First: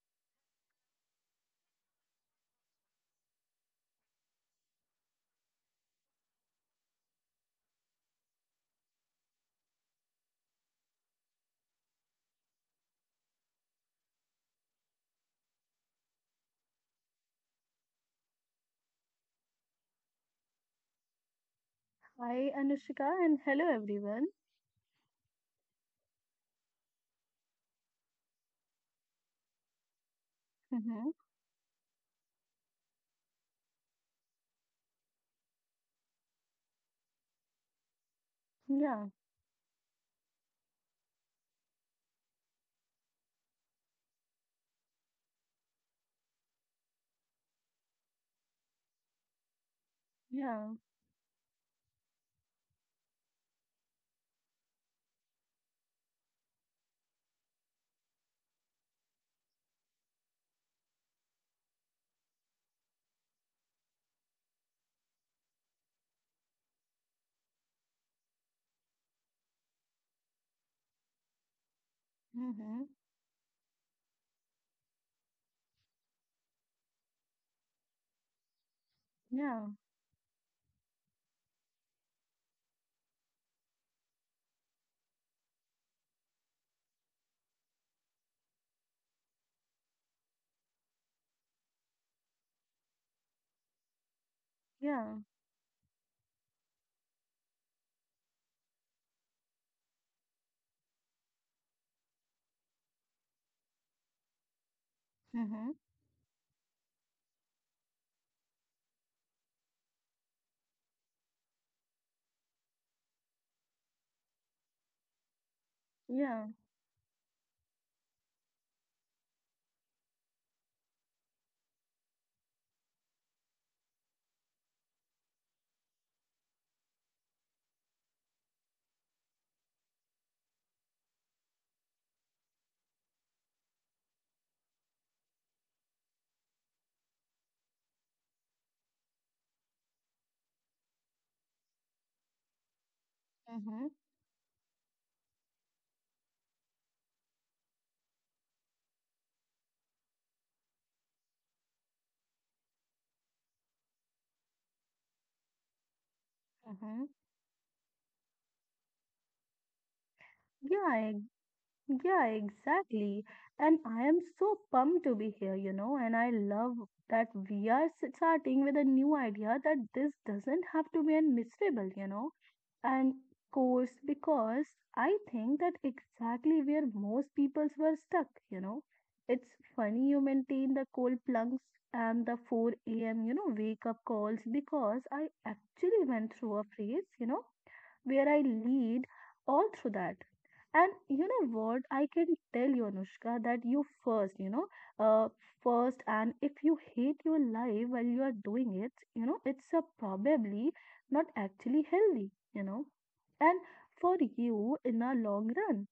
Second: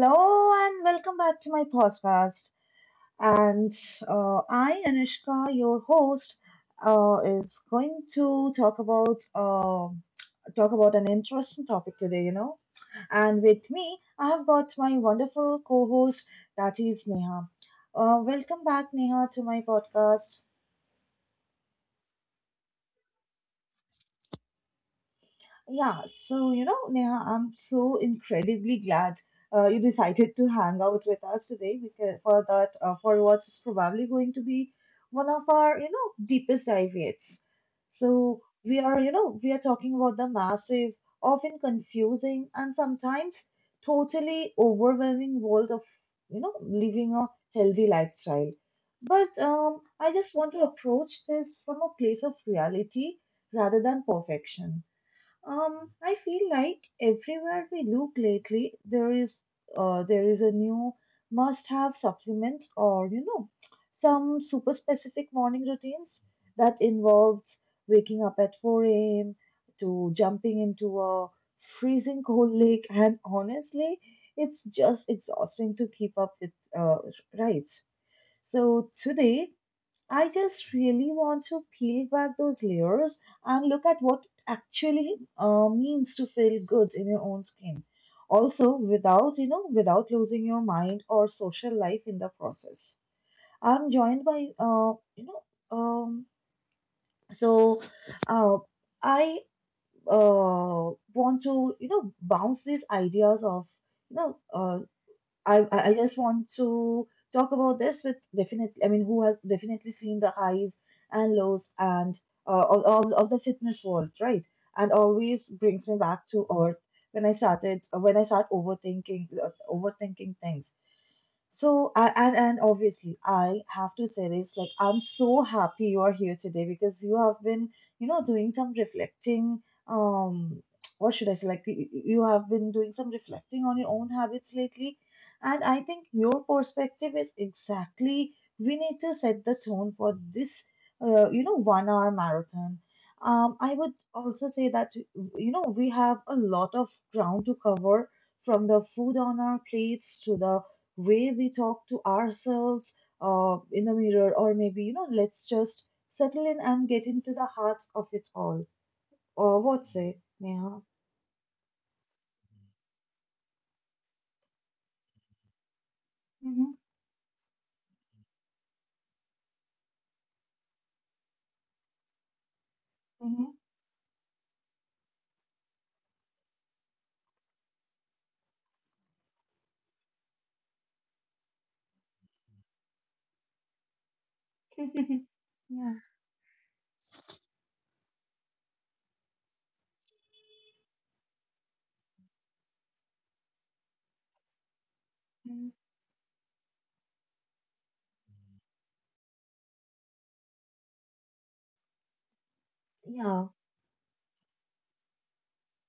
Hello and welcome back to my podcast. And I, Anushka, your host, is going to talk about an interesting topic today. You know, and with me, I have got my wonderful co-host, that is Neha. Welcome back, Neha, to my podcast. Hi, Anushika, and hello, everyone. Yeah, so Neha, I'm so incredibly glad you decided to hang out Mm-hmm. with us today because for what is probably going to be one of our deepest dive yet. So Yeah, we are talking about the massive, often confusing, and sometimes totally overwhelming world of living a healthy lifestyle. But I just want to yeah, approach this from a place of reality rather than perfection. Um, I feel like everywhere we look lately, there is a new must-have supplement or some super specific morning routines that involves waking up at 4 a.m. to jumping into a freezing cold mm-hmm. lake, and honestly, it's just exhausting to keep up with, uh, right? So today Yeah, I just really want to peel back those layers and look at what it actually means to feel good in your own skin. Also, without losing your mind or social life in the process. I'm joined by, yeah, you know, um, so uh, I want to, bounce these ideas of, you know, uh, I mm-hmm. I I just want to talk about this with definitely. I mean, who has definitely seen the highs and lows and of the fitness world, right? And always brings me back Yeah, to earth when I start overthinking things. So and obviously I have to say this, like, I'm so happy you are here today because you have been doing some reflecting. Um, what should I say, like you have been doing some reflecting on your own habits lately, and I think your perspective is exactly we need to set the tone for this 1 hour marathon. Um, I mm-hmm. would also say that you know we have a lot of ground to cover from the food on our plates to the way we talk to ourselves in the mirror, or maybe, you know, let's just settle in and Mm-hmm. get into the heart of it all. Or what say, Neha? Yeah, yeah, exactly. And I am so pumped to be here, you know, and I love Mm-hmm. that we are starting with a new idea that this doesn't have to be a miserable. And Mm-hmm. course, because I think that exactly where most peoples were stuck. It's funny you maintain the cold plunks and the 4 a.m.wake up calls because I Yeah. actually went through a phase, where I lead all through that. And you know what? I can tell you, Anushka, that you uh, Mm. first, and if you hate your life while you are doing it's probably not actually Yeah, and for you in the long run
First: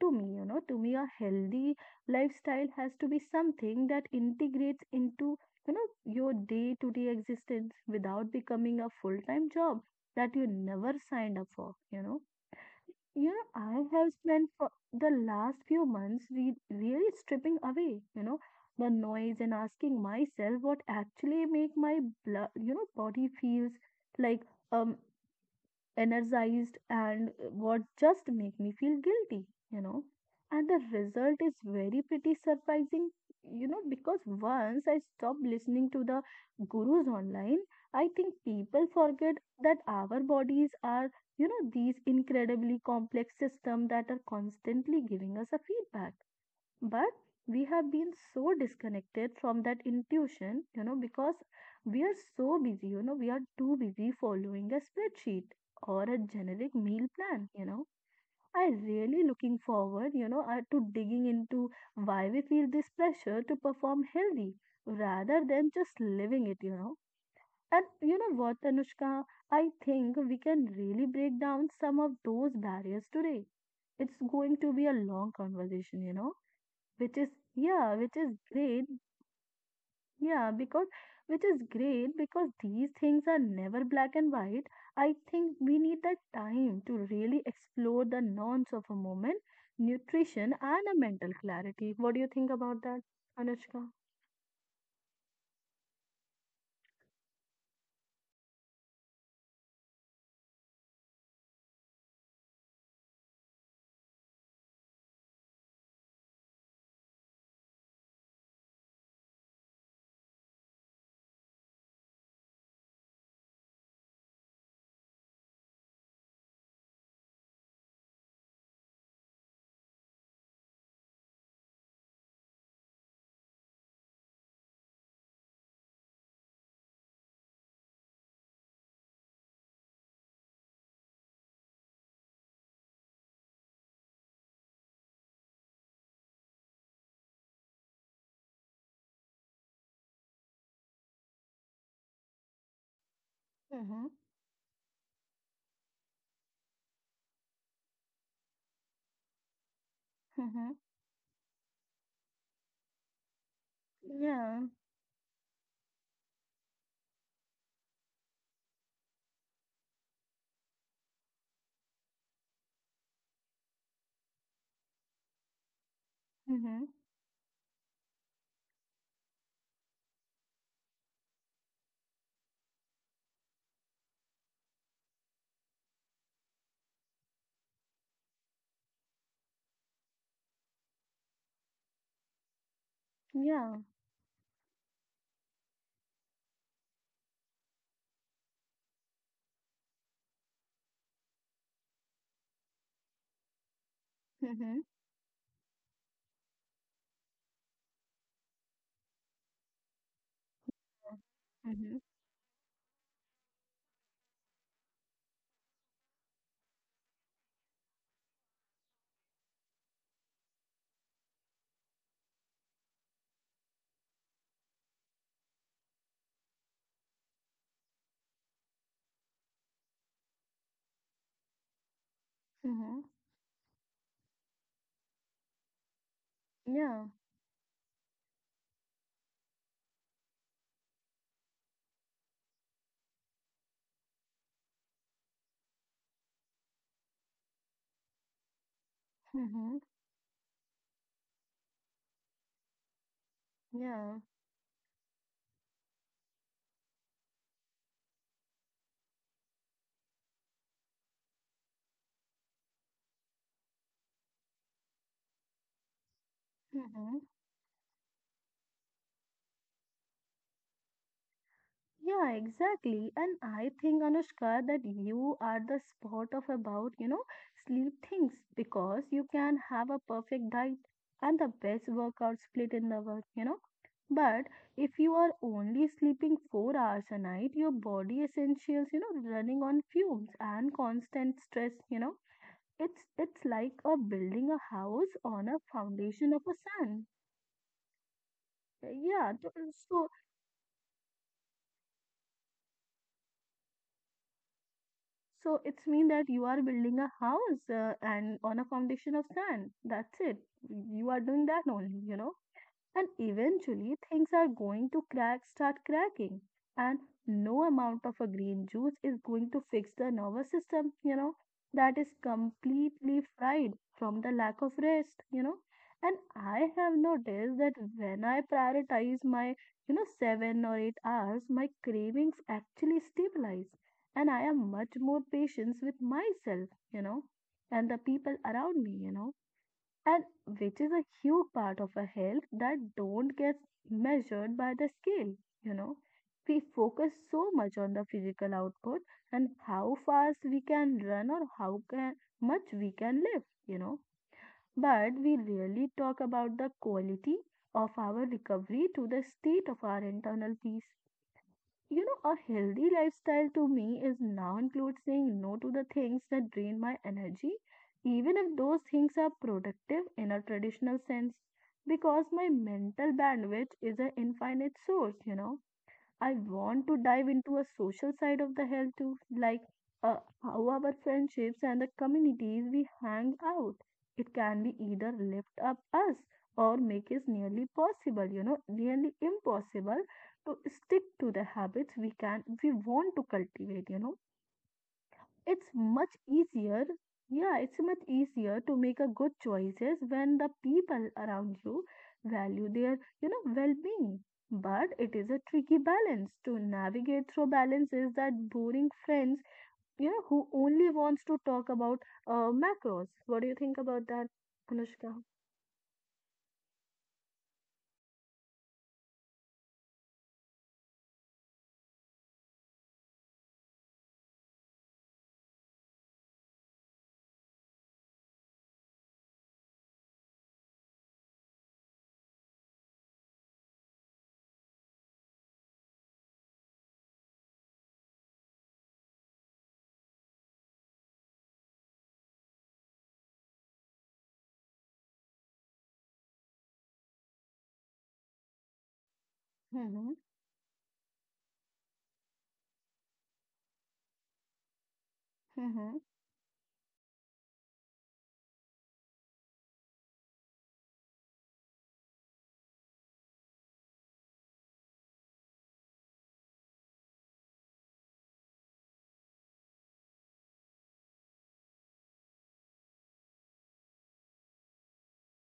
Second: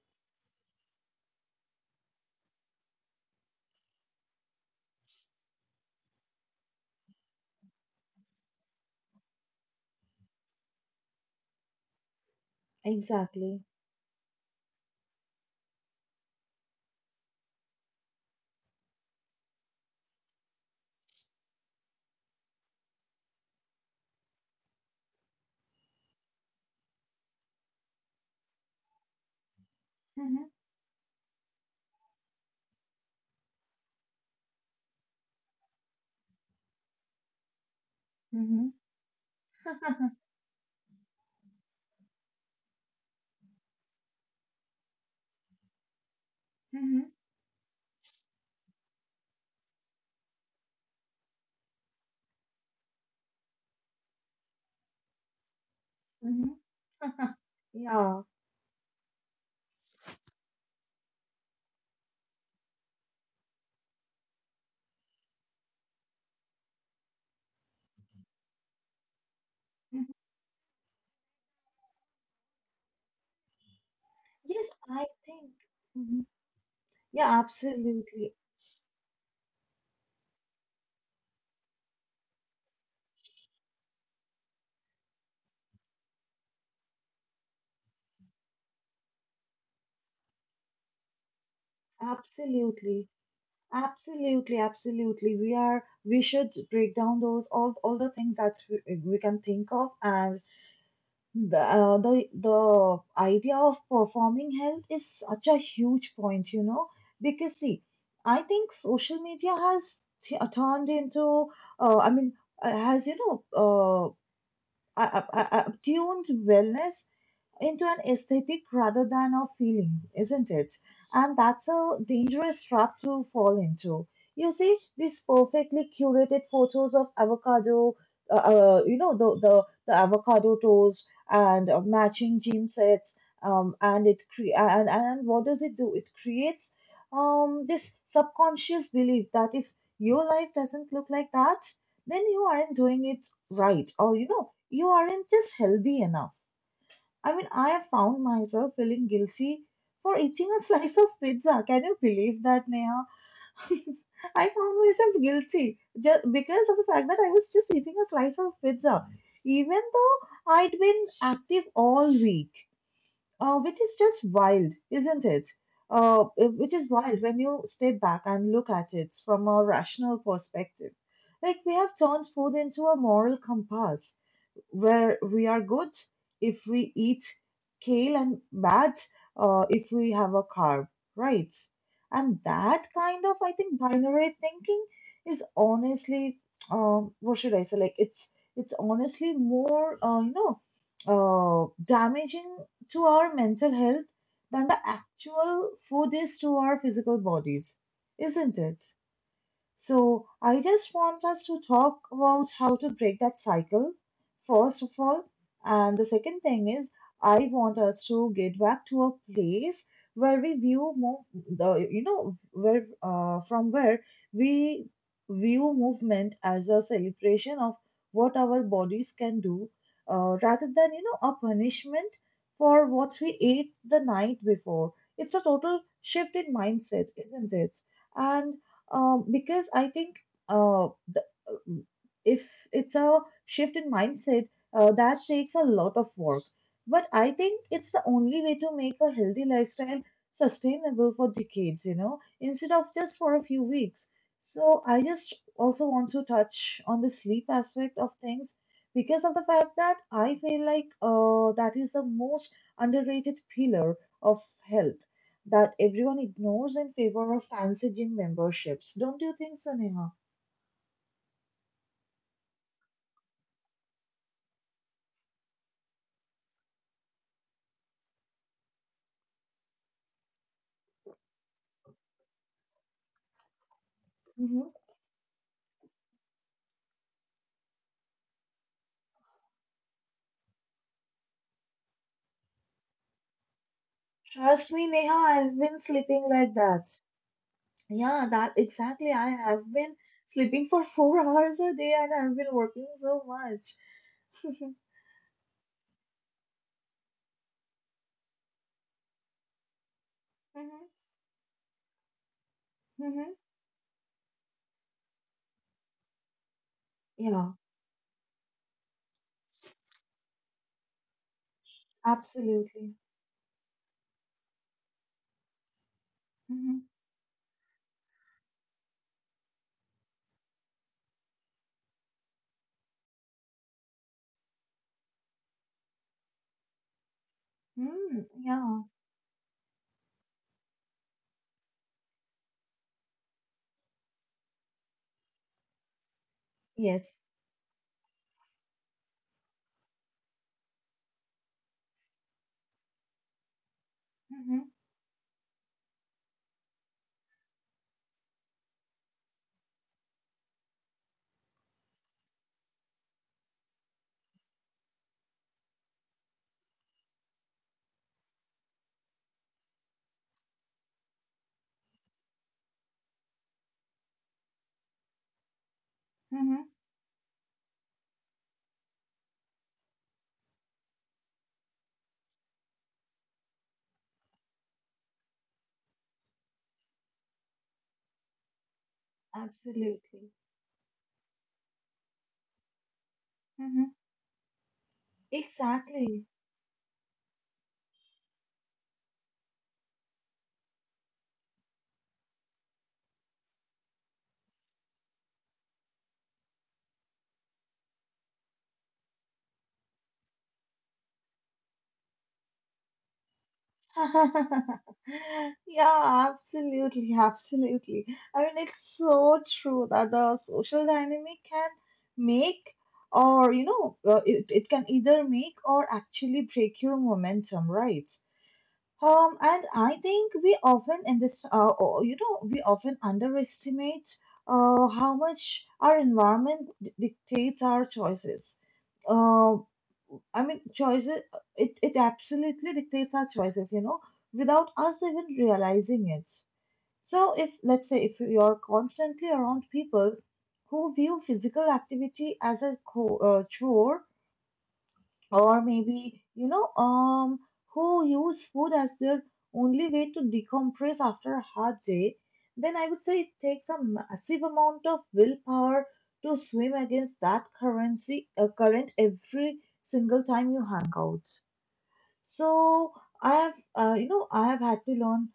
to me a healthy lifestyle has to be something that integrates into your day to day existence without becoming a full time job that you never signed up for you know you know exactly. i have spent for the last few months really stripping away the noise and asking myself what actually make my blood you know body feels like um energized and what just make me feel guilty you know Hmm. and the result is very pretty surprising because once I stopped listening to the gurus online I think people forget that our bodies are these incredibly complex system that are constantly giving us a feedback, but we have been so disconnected from that intuition because we are so busy. We are too busy following a spreadsheet or a generic meal plan you know Yeah. i really looking forward to digging into why we feel this pressure to perform healthy rather than just living it. And you know what, Anushka, I Mhm. think we can really break down some of those barriers today. It's going Yes, to be a I long think. conversation you Mhm. know which is Yeah, yeah which is absolutely. Yeah because great, because these things are never black and white. I think we need that time to really explore the nonce of a moment nutrition and a mental clarity. What do you think about that, Absolutely. Anushka? Absolutely, absolutely. We should break down those all the things that we can think of, and the idea of performing health is such a huge point, you know, because see, I think social media has t- turned into, I mean, has you know, I- tuned wellness into an aesthetic rather than a feeling, isn't it? And that's a dangerous trap to fall into. You see these perfectly curated photos of avocado, you know, the avocado toast and matching gym sets. And what does it do? It creates this subconscious belief that if your life doesn't look like that, then you aren't doing it right, Mm-hmm, or you know, you aren't just healthy enough. I mean, I have found myself feeling guilty for eating a mm-hmm. slice of pizza. Can you believe that, Neha? I Yeah, found myself guilty just because of the fact that I was just eating a slice of pizza, even though I'd been active all week, which is just wild, isn't it? Uh, which mm-hmm. is wild when you step back and look at it from a rational perspective. Like, we have turned food into a moral compass where we are good if we eat kale and bad if we have a carb, right? And that kind of, I Yeah, think, binary thinking is honestly, what should I say? Like it's honestly more, damaging to our mental health than the mm-hmm. actual food is to our physical bodies, isn't it? So I just want us to Mm-hmm. talk about how to break that cycle, first of all. And the second thing is, I want us to get back to a place where we view more, the, you know, where from where we view movement as a celebration of what our bodies can do, rather than a punishment for Mm-hmm. what we ate the night before. It's a total shift in Yeah. mindset, isn't it? And because I think uh, the, uh, if it's a shift in mindset, that takes a lot of work. But I think it's the only way to make a healthy Mm-hmm. lifestyle sustainable for decades, you know, instead of just for a few weeks. Yeah. So I just also want to touch on the sleep aspect of things because of the fact that I feel like that is the most underrated pillar of health that everyone ignores in Mm-hmm. favor of fancy gym memberships. Don't you think so, Neha? Yeah, exactly. And I think, Anushka, that you are the spot of about, sleep things because you can have a perfect diet and the best workout split in the world. You know. But Hmm. if you are only sleeping 4 hours a night. Your body essentials, running on fumes and constant it's like a building a Trust me, house Neha, on I've a been sleeping foundation of a like that. sand. Yeah, that exactly. I Yeah, have been sleeping for four hours a day and I've been working so much. So it's mean that you are building a house and on a foundation of sand. That's it. Mhm, You are doing that only. And mhm. eventually things are going to crack start cracking and Yeah, no amount of a green juice is going to fix the nervous system that is absolutely. completely fried from the lack of rest. And I Mhm, have noticed that when I prioritize my 7 or 8 hours, my cravings actually stabilize and I am much more patient with myself you know and the mm. people around Yeah, me. And which is a huge part of our health that don't get measured by the scale you know we focus yes. so much on the physical output and how fast we can run or how can, much we can lift you know Hmm. but we really talk about the quality of our recovery to the state of our internal peace. A healthy lifestyle to me is now includes saying no to the things that drain my energy, even if those things are productive in a traditional sense, because my mental bandwidth is an infinite source. I Hmm. want to dive into a social side of the health too, like uh, how our friendships and the communities we hang out. It can be either lift up us or make it nearly possible, you know, nearly impossible Absolutely. to stick to the habits we want to cultivate, Hmm. you know it's much Exactly. easier yeah it's much easier to make a good choices when the people around you value their well-being, but it is a tricky balance to navigate through balances that boring friends who only wants to talk about macros. What do you think about that, Anushka? Yeah, absolutely, absolutely. I mean, it's so true that the social dynamic can make or, you know, it, it can either make or actually break your momentum, right? And I think we often we often underestimate how much our environment dictates our choices. Uh, I mean, choices, it absolutely dictates our choices, you know, without us even realizing it. So, if, let's say, if you're constantly around Mm-hmm, people who view physical activity as a chore, or mm-hmm, maybe, who use food as their only way to decompress after a hard day, then I would say it takes a massive amount of willpower to swim against that current every single time you hang out. So I have, I have had to learn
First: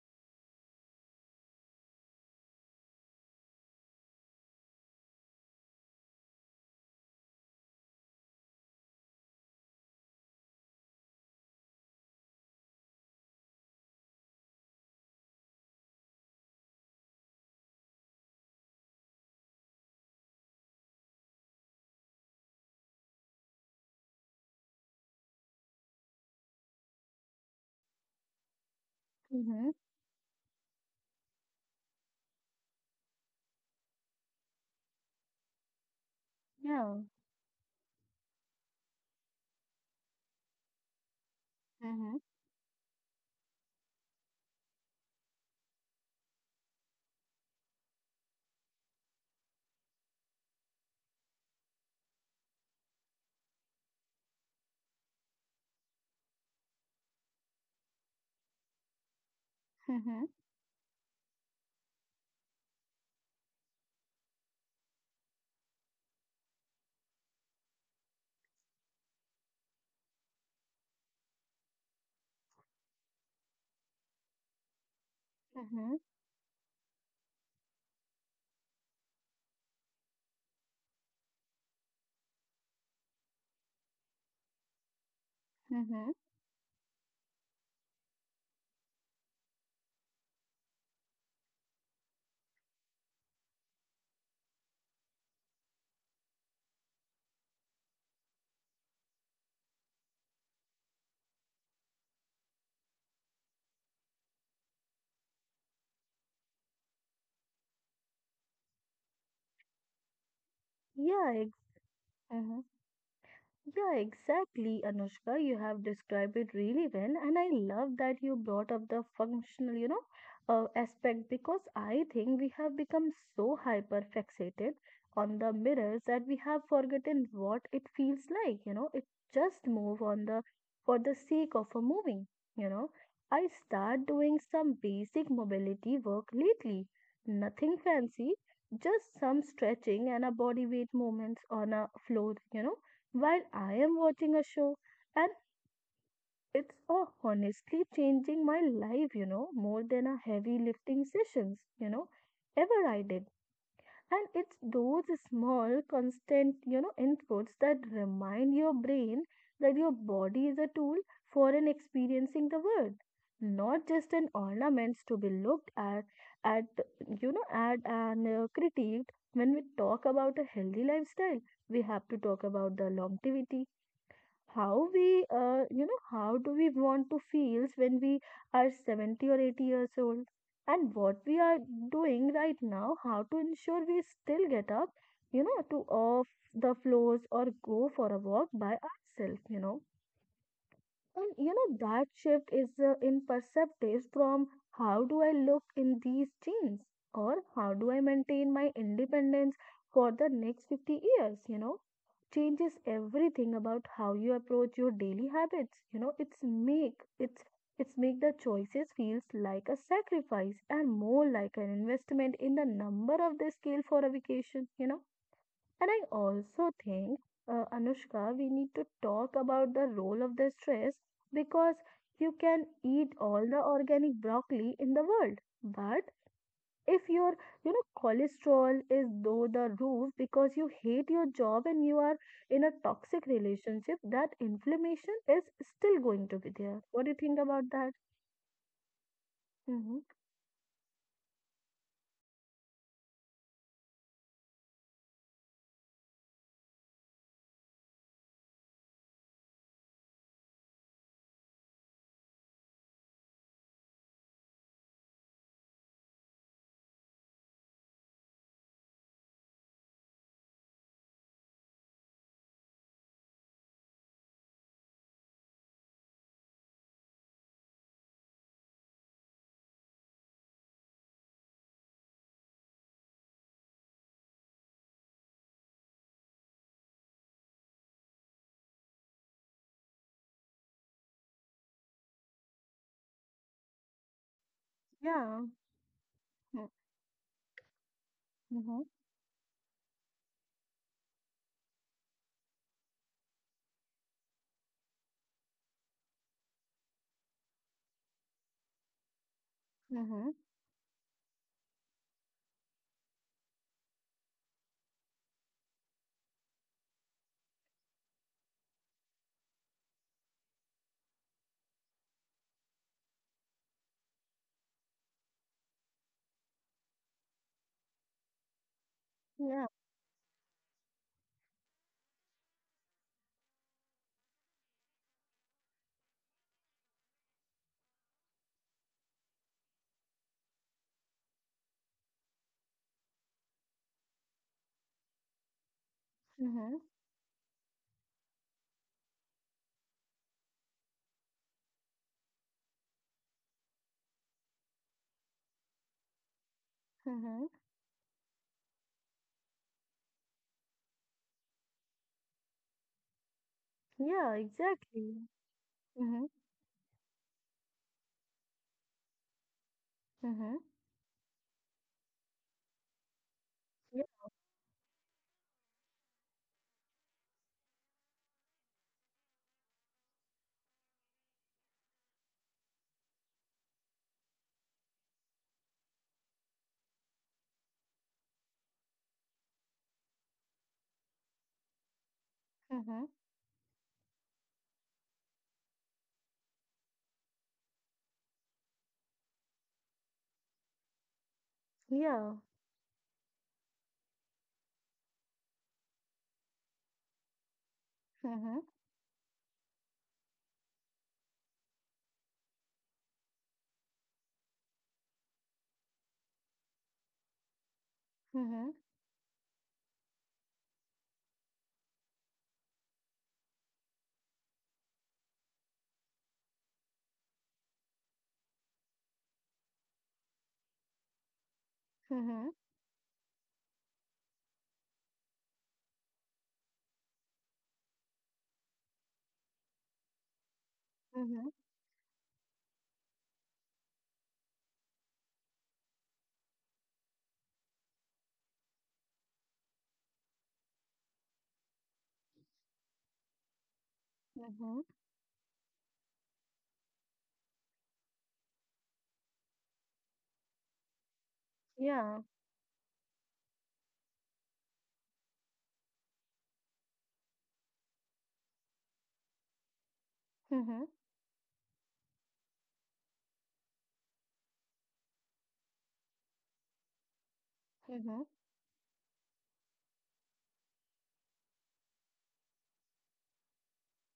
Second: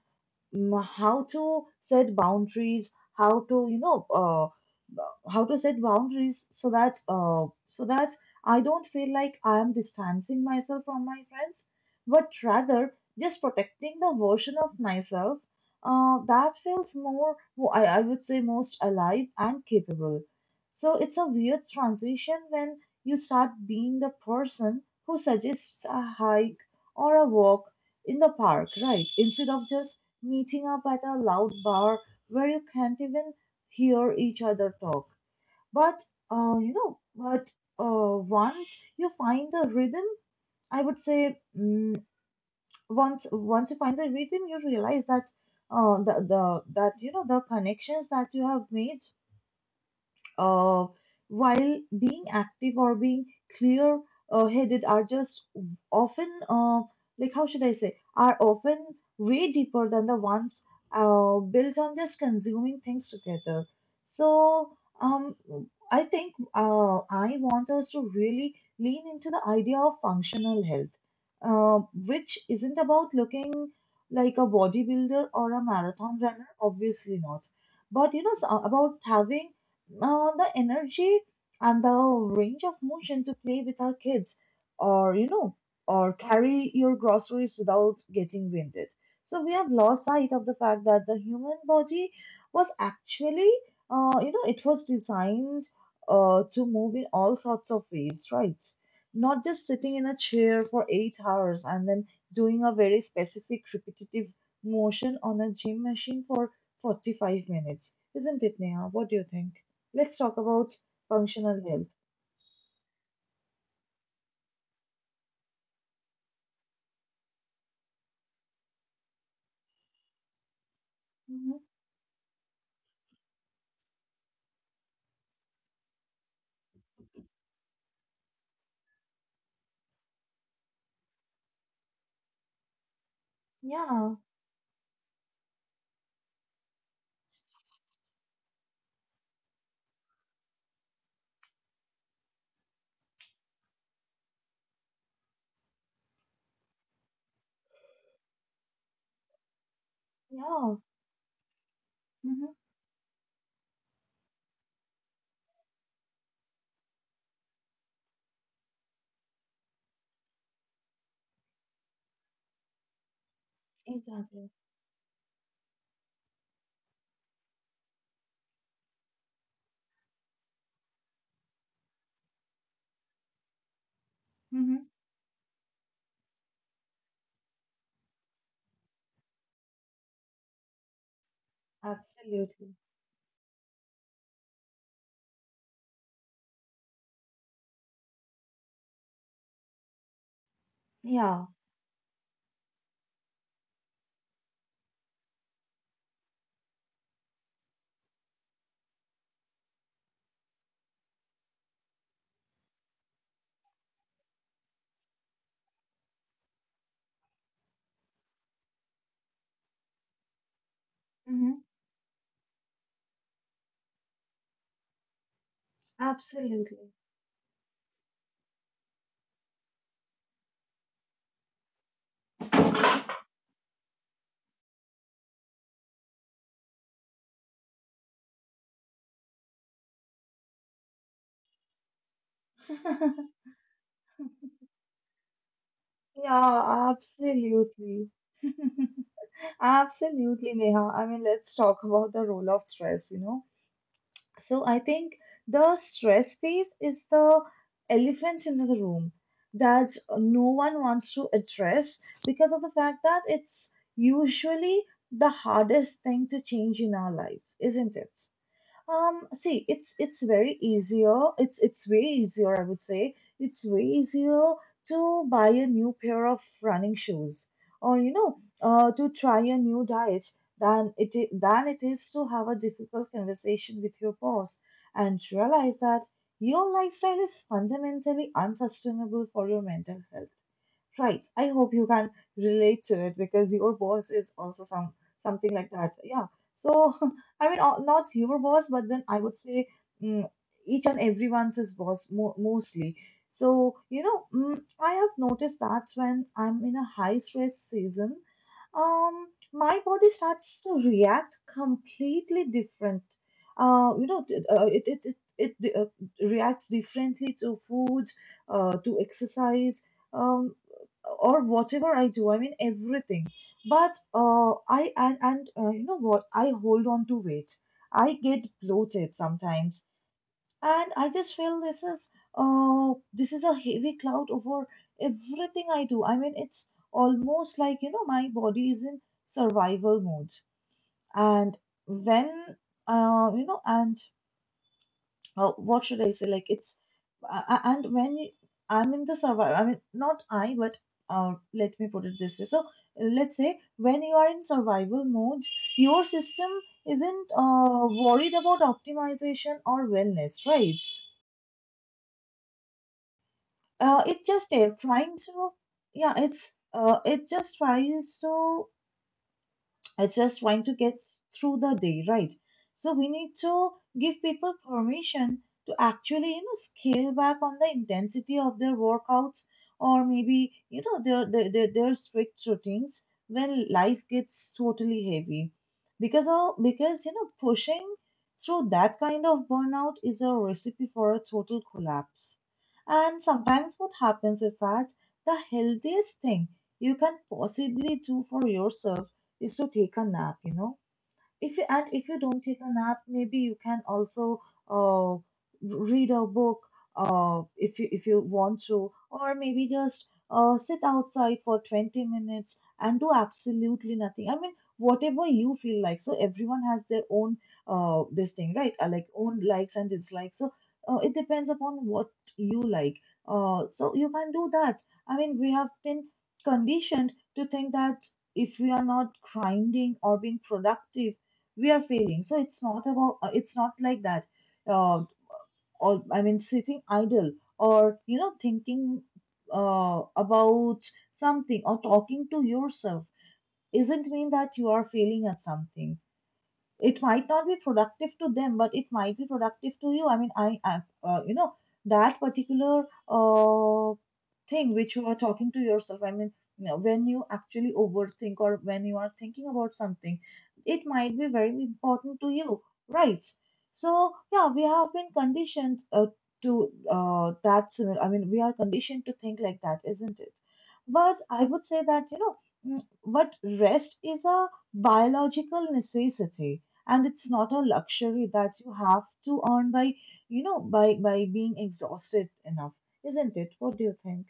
how to set boundaries, how to how to set boundaries so that I don't feel like I am distancing myself from my friends, but rather just protecting the version of myself that feels more mo- I would say most alive and capable. So it's a weird transition when you start being the person who suggests a hike or a walk in the park, right? Instead of mm-hmm, just meeting up at a loud bar where you can't even hear each other talk. But, uh, you yeah, know, but once you find the rhythm, I would say mm-hmm, once you find the rhythm, you realize that the connections that you have made uh, while being active or being clear headed are just often like how should I say are often way deeper than the mm-hmm, ones built on just consuming things together. So um, I think I want us to really lean into the idea of functional health, uh, which isn't about looking like a bodybuilder or a mm-hmm, marathon runner, obviously not, but about having the energy and the range of motion to play with our kids or mm-hmm. or carry your groceries without getting winded. So we have lost sight of the fact that the human body was actually it was designed to move in all sorts of ways, right? Not just sitting in a chair for 8 hours and then doing a very specific repetitive motion on a gym machine for 45 minutes, isn't it, Neha? What do you think? Let's talk about Yeah, functional health. mm-hmm. Yeah, exactly, Anushka. You have described it really well, and I love that you brought up the functional aspect, Mm-hmm. because I think we have become so hyper fixated on the mirrors that we have forgotten what it feels like. It just move on the for the sake of a moving. You know, I start Yeah, doing some basic mobility work lately, nothing fancy, just some stretching and a body weight movements on a floor. While I am watching a show, and it's honestly changing my life, more than a heavy yeah, lifting sessions, Mm-hmm, ever I did. And it's those small, constant, inputs that remind your brain that your body is a tool for an experiencing the world, not just an exactly. ornament to be looked at at and critiqued. When we talk about a healthy lifestyle, we have to talk about the longevity. Mm-hmm. How we how do we want to feel when we are 70 or 80 years old, and what we are doing right Absolutely. now how to ensure we still get up to off the floors or go for a walk by ourselves you know and Yeah, you know, that shift is in perceptive, from how do I look in these jeans or how do I maintain my independence for the next 50 years, changes everything about how you approach your daily habits. It's make it's make the choices feels like a sacrifice and more Mm-hmm, like an investment in the number of the scale for a vacation. And I also absolutely. think, Anushka, we need to talk about the role of the stress, because you can eat all the organic broccoli in the world, but if your cholesterol is though the roof because you hate your job and you are in a toxic relationship, that inflammation is still going to be Yeah, there. What do you think about that? absolutely. Mm-hmm. Absolutely, Neha. I mean, let's talk about the role of stress, you know. So I think the stress piece is the elephant in the room that no one wants to address because of the fact that it's usually the hardest thing to change in our lives, isn't it? See, it's very easier. It's way easier, I would say. It's way easier to buy a new pair of running shoes, or you know, to try a new diet than it is to have a difficult conversation with your boss and realize that your lifestyle is fundamentally unsustainable for your mental health. Right. I hope you can relate to it because your boss is also some something Yeah. like that. Yeah. So I mean, not your boss, but Mm-hmm. then I would say mm, each and everyone's his boss mo mostly. I have noticed that when I'm in a high stress season, um, my body Mm-hmm. starts to react completely different. You know, t- it it it, it reacts differently to food, to exercise. Um, or whatever I do. I mean everything. But I and you know what? I hold on to weight. I get bloated Yeah. sometimes, and I just feel this is a heavy cloud over everything I do. I mean it's almost like you know my body is in survival mode, and when you know and how what should I say? Like it's Mm-hmm. A- and when you, I'm in the survival, I mean not I, but let me put it this way. So let's say when you are in survival mode, your system isn't Mm-hmm. Worried about optimization or wellness, right? It Yeah. just trying Exactly. to yeah, Mm-hmm. it's it just tries to It's just trying Mm-hmm. to get through the day, right? So we need to give people permission to actually, you know, scale back on the intensity of their workouts or maybe, you know, their strict routines when life gets totally heavy. Because you know, pushing through that kind of burnout is a recipe for a total collapse. And Mhm. sometimes what happens is that the healthiest thing you can possibly do for yourself is to take a nap. If you and if you don't Yeah. take a nap maybe you can also uh, read a book if you want Mhm. to, or maybe just sit outside for 20 minutes and do absolutely nothing. I mean whatever you feel like. So everyone has their own this thing, right? Mhm. Like own likes and dislikes. So it depends upon what you like, so you can do that. I mean we have been conditioned to think that if we are not grinding or being productive we are failing. So it's Mhm. not about it's not like that. Uh, or I mean, sitting idle or you know thinking about something Mhm. or talking to yourself isn't mean that you are failing at something. It might not be productive to them but it might be productive to you. I mean I you know, that particular thing Mhm. which you are talking to yourself. I mean you know, when you actually overthink or when you are thinking about something, it might be very important to Yeah. you, right? So yeah, we have been conditioned, to that similar. I mean we are conditioned to think like that, isn't it? Mhm. But I would say that you know, mm, but rest is a biological necessity and it's not a luxury Mhm. that you have to earn by you know by being exhausted enough, isn't it? What do you think?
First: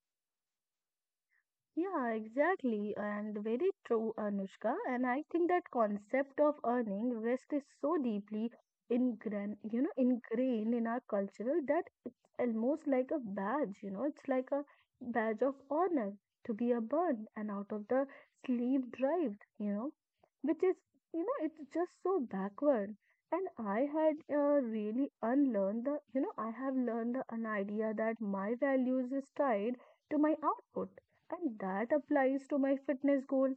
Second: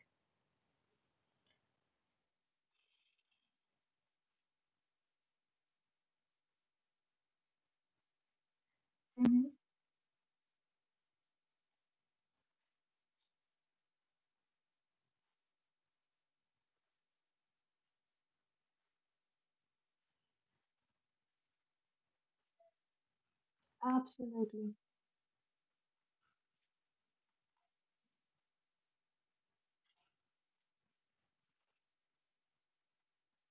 Yeah, exactly, and very true, Anushka. And I think that concept of earning risk is so deeply Hmm. Ingrained in our culture that it's almost like a badge, it's like a badge of honor to be a burn and out of the sleeve drive, which is, it's just so backward. And I had Absolutely. really unlearned the, I have learned the, an idea that my values is tied to my output and that applies to my fitness goal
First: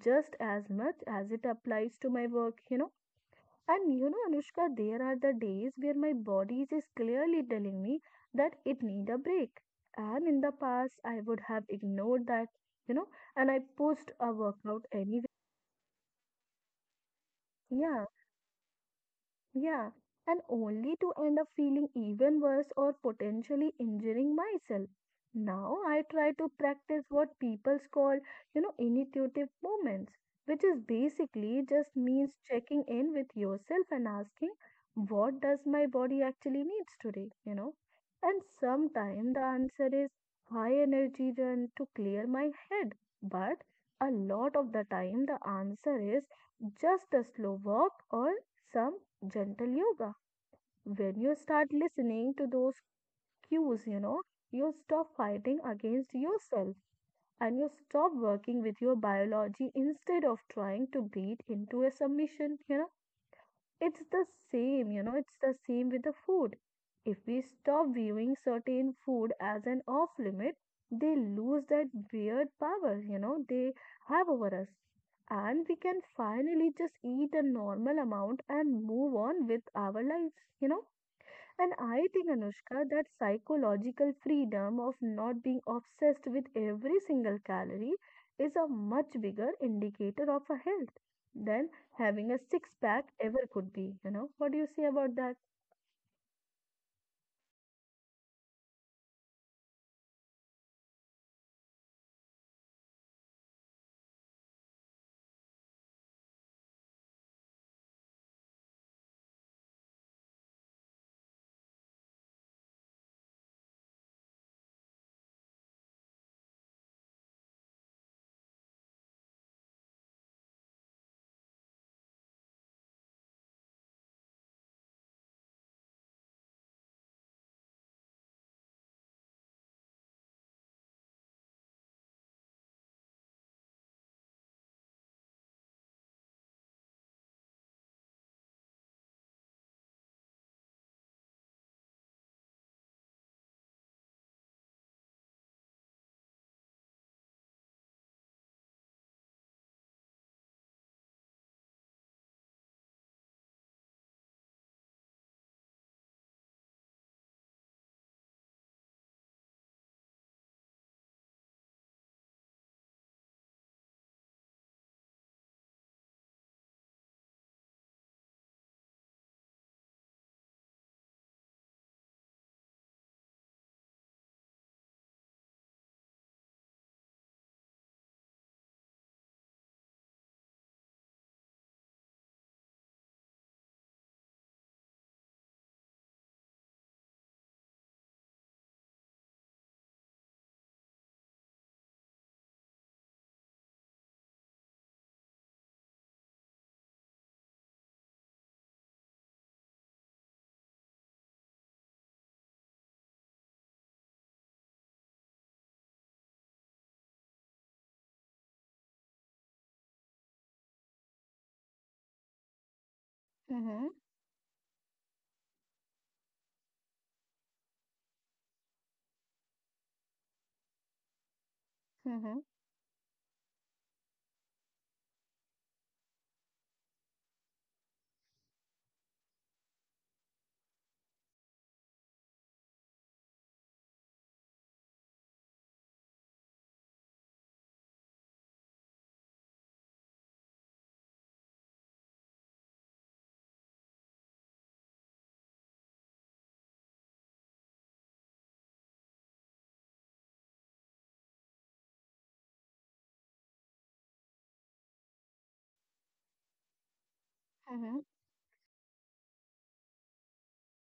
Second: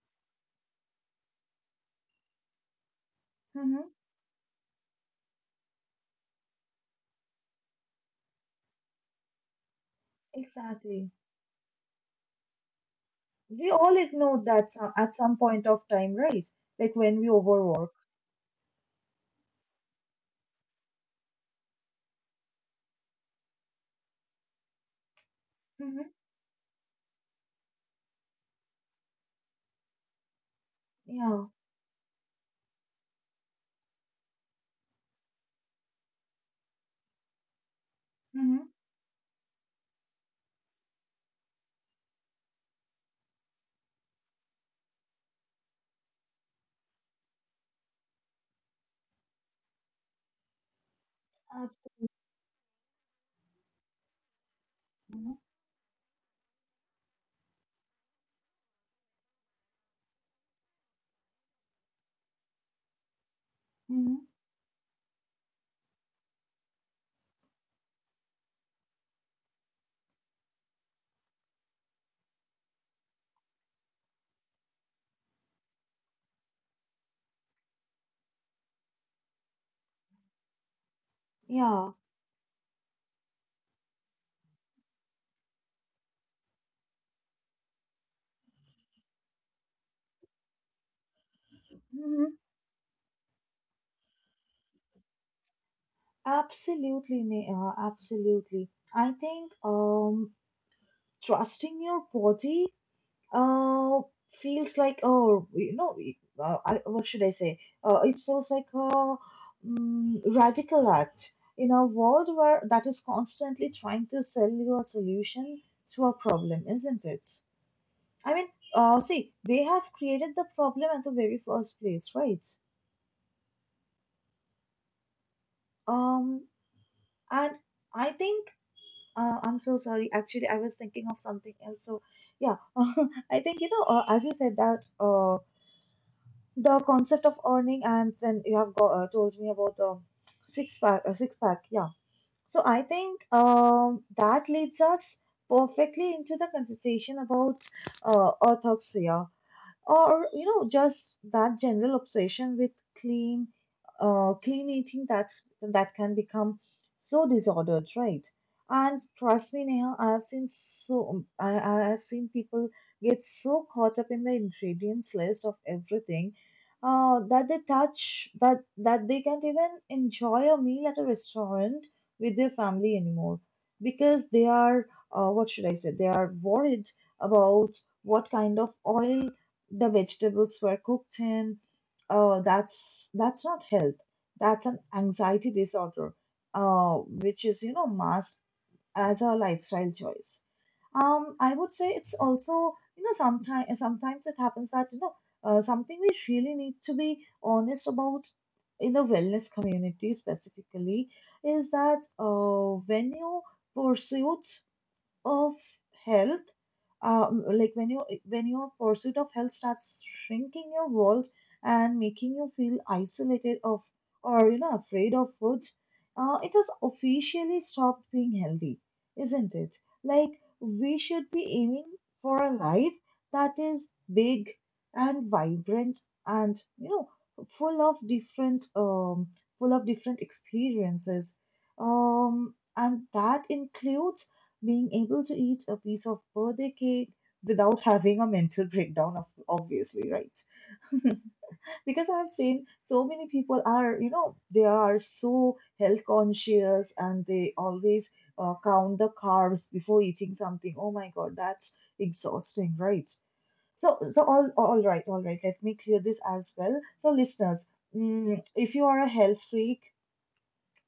just as much as it applies to my work. Mm-hmm. And Anushka, there are the days where my body is clearly telling me that it need a break. And in the past, Exactly. I would have ignored that, you know, and I We all pushed a ignore that workout some, at anyway. some point of time, right? Like when we overwork. Yeah, Yeah, and only to end up feeling even worse or potentially injuring myself. Now I Mm-hmm. try to practice what people call intuitive movements, which is Yeah. basically just means checking in with yourself and asking, what does my body actually needs today? And Mm-hmm. sometimes the answer is high energy run to clear my head, but a lot of the time the answer is just a slow walk or some gentle yoga. When you start listening to those cues, you stop Absolutely. fighting against yourself and you stop working with your biology instead of trying to beat into a submission. It's Mm-hmm. the same with the food. If we stop viewing certain food as an off limit, they lose that weird power, they have over us, and we can finally just eat a normal amount and move on with our lives you know and Yeah. I think, Anushka, that psychological freedom of not being obsessed with every single calorie is a much bigger indicator of a health than having Mm-hmm. a six pack ever could be. What do you say about that? Absolutely, Neha. Absolutely. I think trusting your body Uh, feels like oh, you know, what should I say? It feels like a radical act in a world where that is constantly trying to sell you a solution to a problem, isn't it? I mean, see, they have created the problem at the very first place, right? Um, and I think I'm so sorry. Actually, I was thinking of something else. So yeah, I think you know, as you said that. The concept of earning, and then you have go, told me about the six pack, yeah. So I think that leads us perfectly into the conversation about orthoxia, or you know just that general obsession with clean clean eating that that can become so disordered, right? And trust me Neha, I have seen people get so caught up in the ingredients list of everything that they touch, that that they can't even enjoy a meal at a restaurant with their family anymore because they are what should I say, they are worried about what kind of oil the vegetables were cooked in. That's that's not health. That's an anxiety disorder, which is you know masked as a lifestyle choice. I would say it's also you know sometimes sometimes it happens that you know something we really need to be honest about in the wellness community specifically is that when you pursuit of health like when you when your pursuit of health starts shrinking your walls and making you feel isolated of Mm-hmm, or you know afraid of food, it has officially stopped being healthy, isn't it? Like we should be aiming mm-hmm, for a life that is big and vibrant and you know full of different um full of different experiences, and that includes being able to eat a piece of birthday cake without having a mental breakdown of obviously, right? Because I've seen so many people are you know they are so health conscious and they always count the carbs before eating something. Oh my god, that's exhausting, right? So all right, all right, let me clear this as well. So listeners, if you are a health freak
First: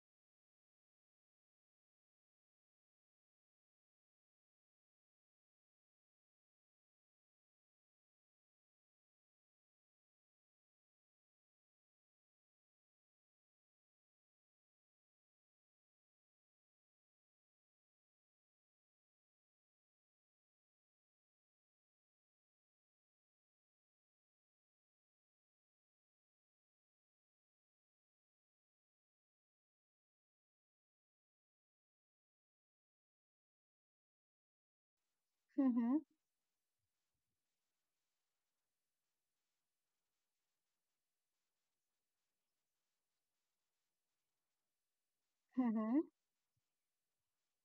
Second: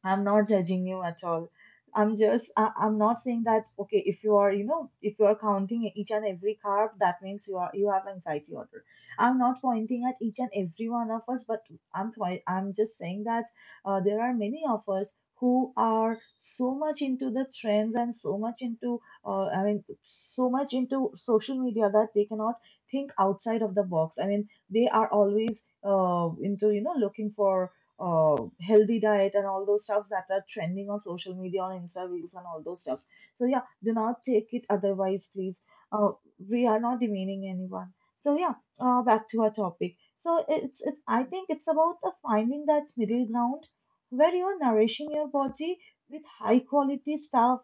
I'm not judging you at all. I'm not saying that, okay, if you are, you know, if you are counting each and every carb, that means you are, you have anxiety order. I'm not pointing at each and every one of us, but I'm just saying that there are many of us who are so much into the trends and so much into, I mean, so much into social media that they cannot think outside of the box. I mean, they are always into, you know, looking for healthy diet and all those stuffs that are trending on social media on Insta reels and all those stuffs. So yeah, do not take it otherwise, please. mm-hmm, Uh, we are not demeaning anyone. So yeah, back to our topic. So I think it's about finding that middle ground where you're nourishing your body mm-hmm. with high quality stuff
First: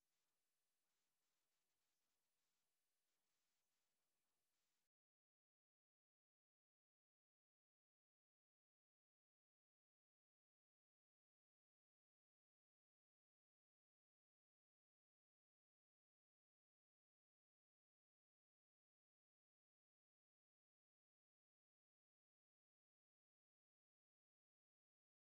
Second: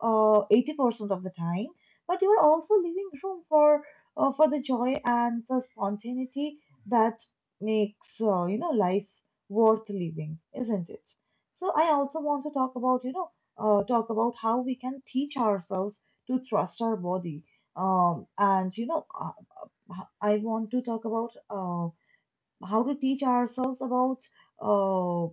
80% of the time, but you're also leaving room for the joy and the spontaneity that makes you know life worth living, isn't it? So I also want to talk about, you know, talk about how we can teach ourselves to trust our body. And you know, I want to talk about how to teach ourselves about uh, uh,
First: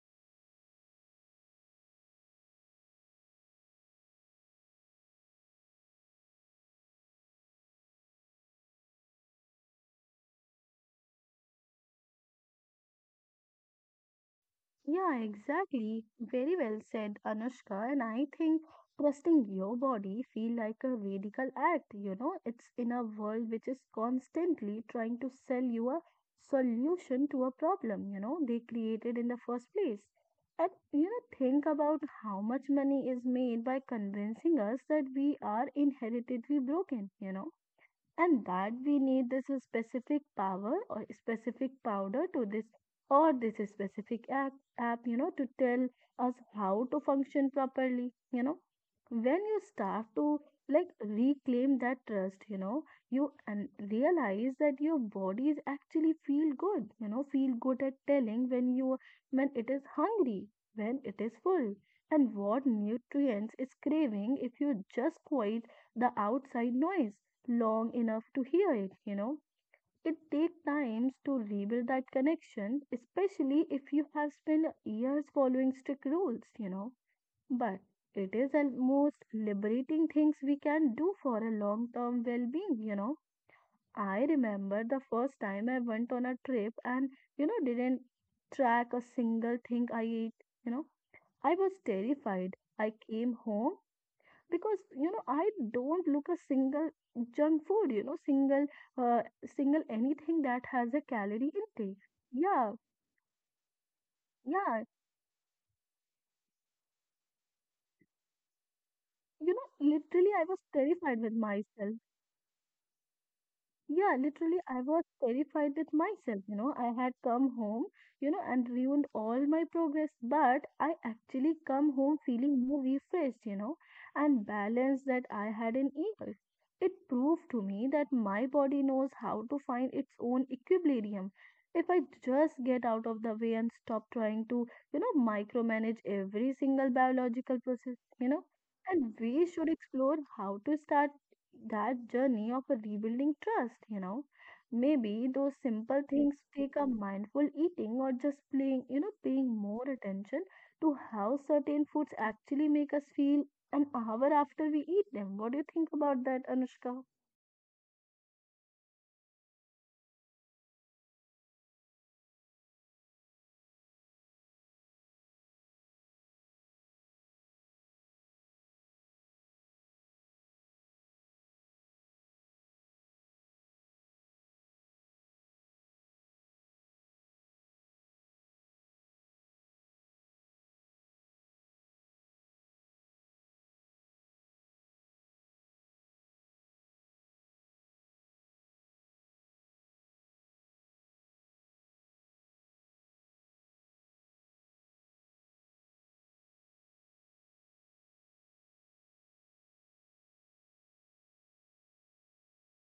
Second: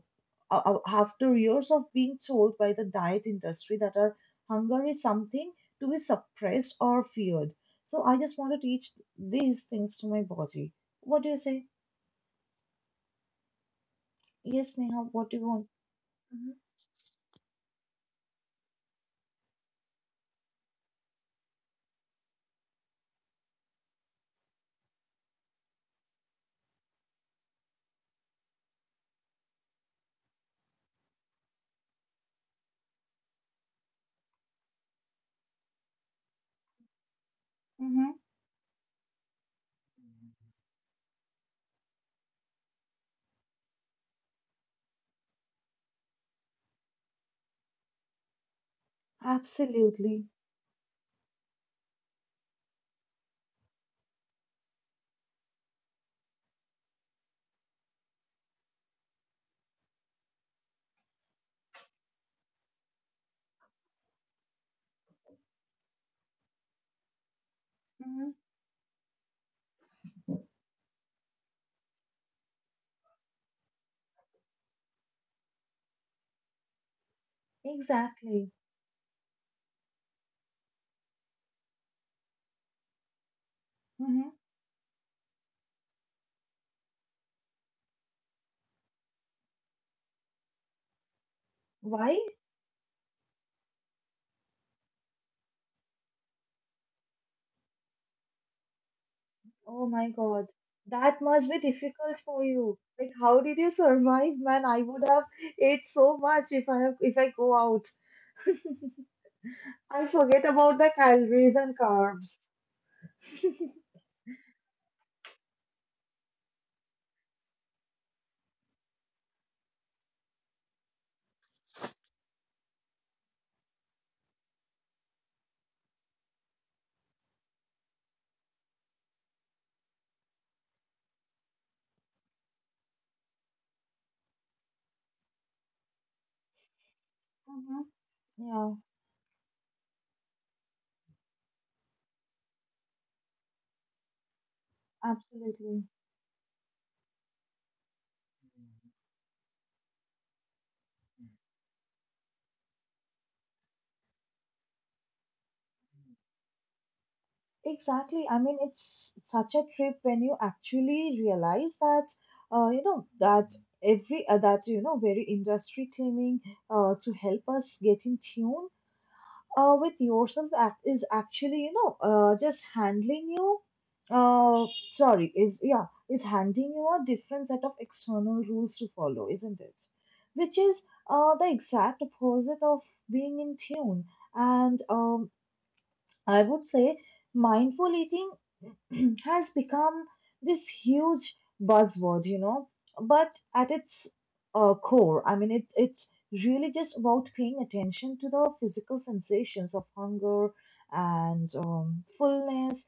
after years of being told by the diet industry that our hunger is something to be suppressed or feared. So I just want to teach these things to my body. What do you say? Yes, Neha, Yeah, what do you want? exactly. Very well said, Anushka. And I think trusting your body feel like a radical act, you know, it's in a world which is constantly trying to sell you a solution to a problem, you know, they created in the first place. And you know, think about how much money is made by convincing us that we are inherently broken, you know, Hmm. and that we need this specific power or specific powder to this or this specific app, app, to tell us how to function properly, you know, when you start Absolutely. to like reclaim that trust, you know, you and realize that your bodies actually feel good, you know, feel good at telling when you when it is hungry, when it is full, and what nutrients it's craving if you just quiet the outside noise long enough Hmm. to hear it, you know. It takes times to rebuild that connection, especially if you have spent years following strict rules, you know. But it Exactly. is the most liberating things we can do for a long term well being, you know. I Hmm. remember the first time I went on a trip and, you know, didn't track a single thing I ate, you know. I was Why? terrified. I came home because I don't look a single junk food, single uh, single Oh my anything God. that has a That must calorie be intake. difficult for Yeah. you. Like, how did you survive, man? I Yeah. would have ate so much if I have, if I go out. you know I Literally I forget was about the terrified with calories and myself. carbs. Yeah, literally, I was terrified with myself. You know, I had come home, you know, and ruined all my progress, but I actually come home feeling more refreshed, you know, and balanced that I had in years. It proved to me that my body knows how to find its own equilibrium. If I just get out of the way and stop trying to, you know, micromanage every single biological Hmm. process, you know, Yeah, and we should explore how to start that journey of a rebuilding trust, you know. Maybe those absolutely. simple things take a mindful eating or just playing, you know, paying more attention to how certain foods actually make us feel an hour after we eat them. What do you think about that, Anushka? Exactly. I mean, it's such a trip when you actually realize that, you know, that every that you know very industry claiming to help us get in tune with yourself act is actually you know just handling you. Uh, sorry, is yeah, is handing you a different set of external rules to follow, isn't it? Which is the exact opposite of being in tune. And I would say mindful eating has become this huge buzzword, you know. But at its core, I mean, it it's really just about paying attention to the physical sensations of hunger and fullness,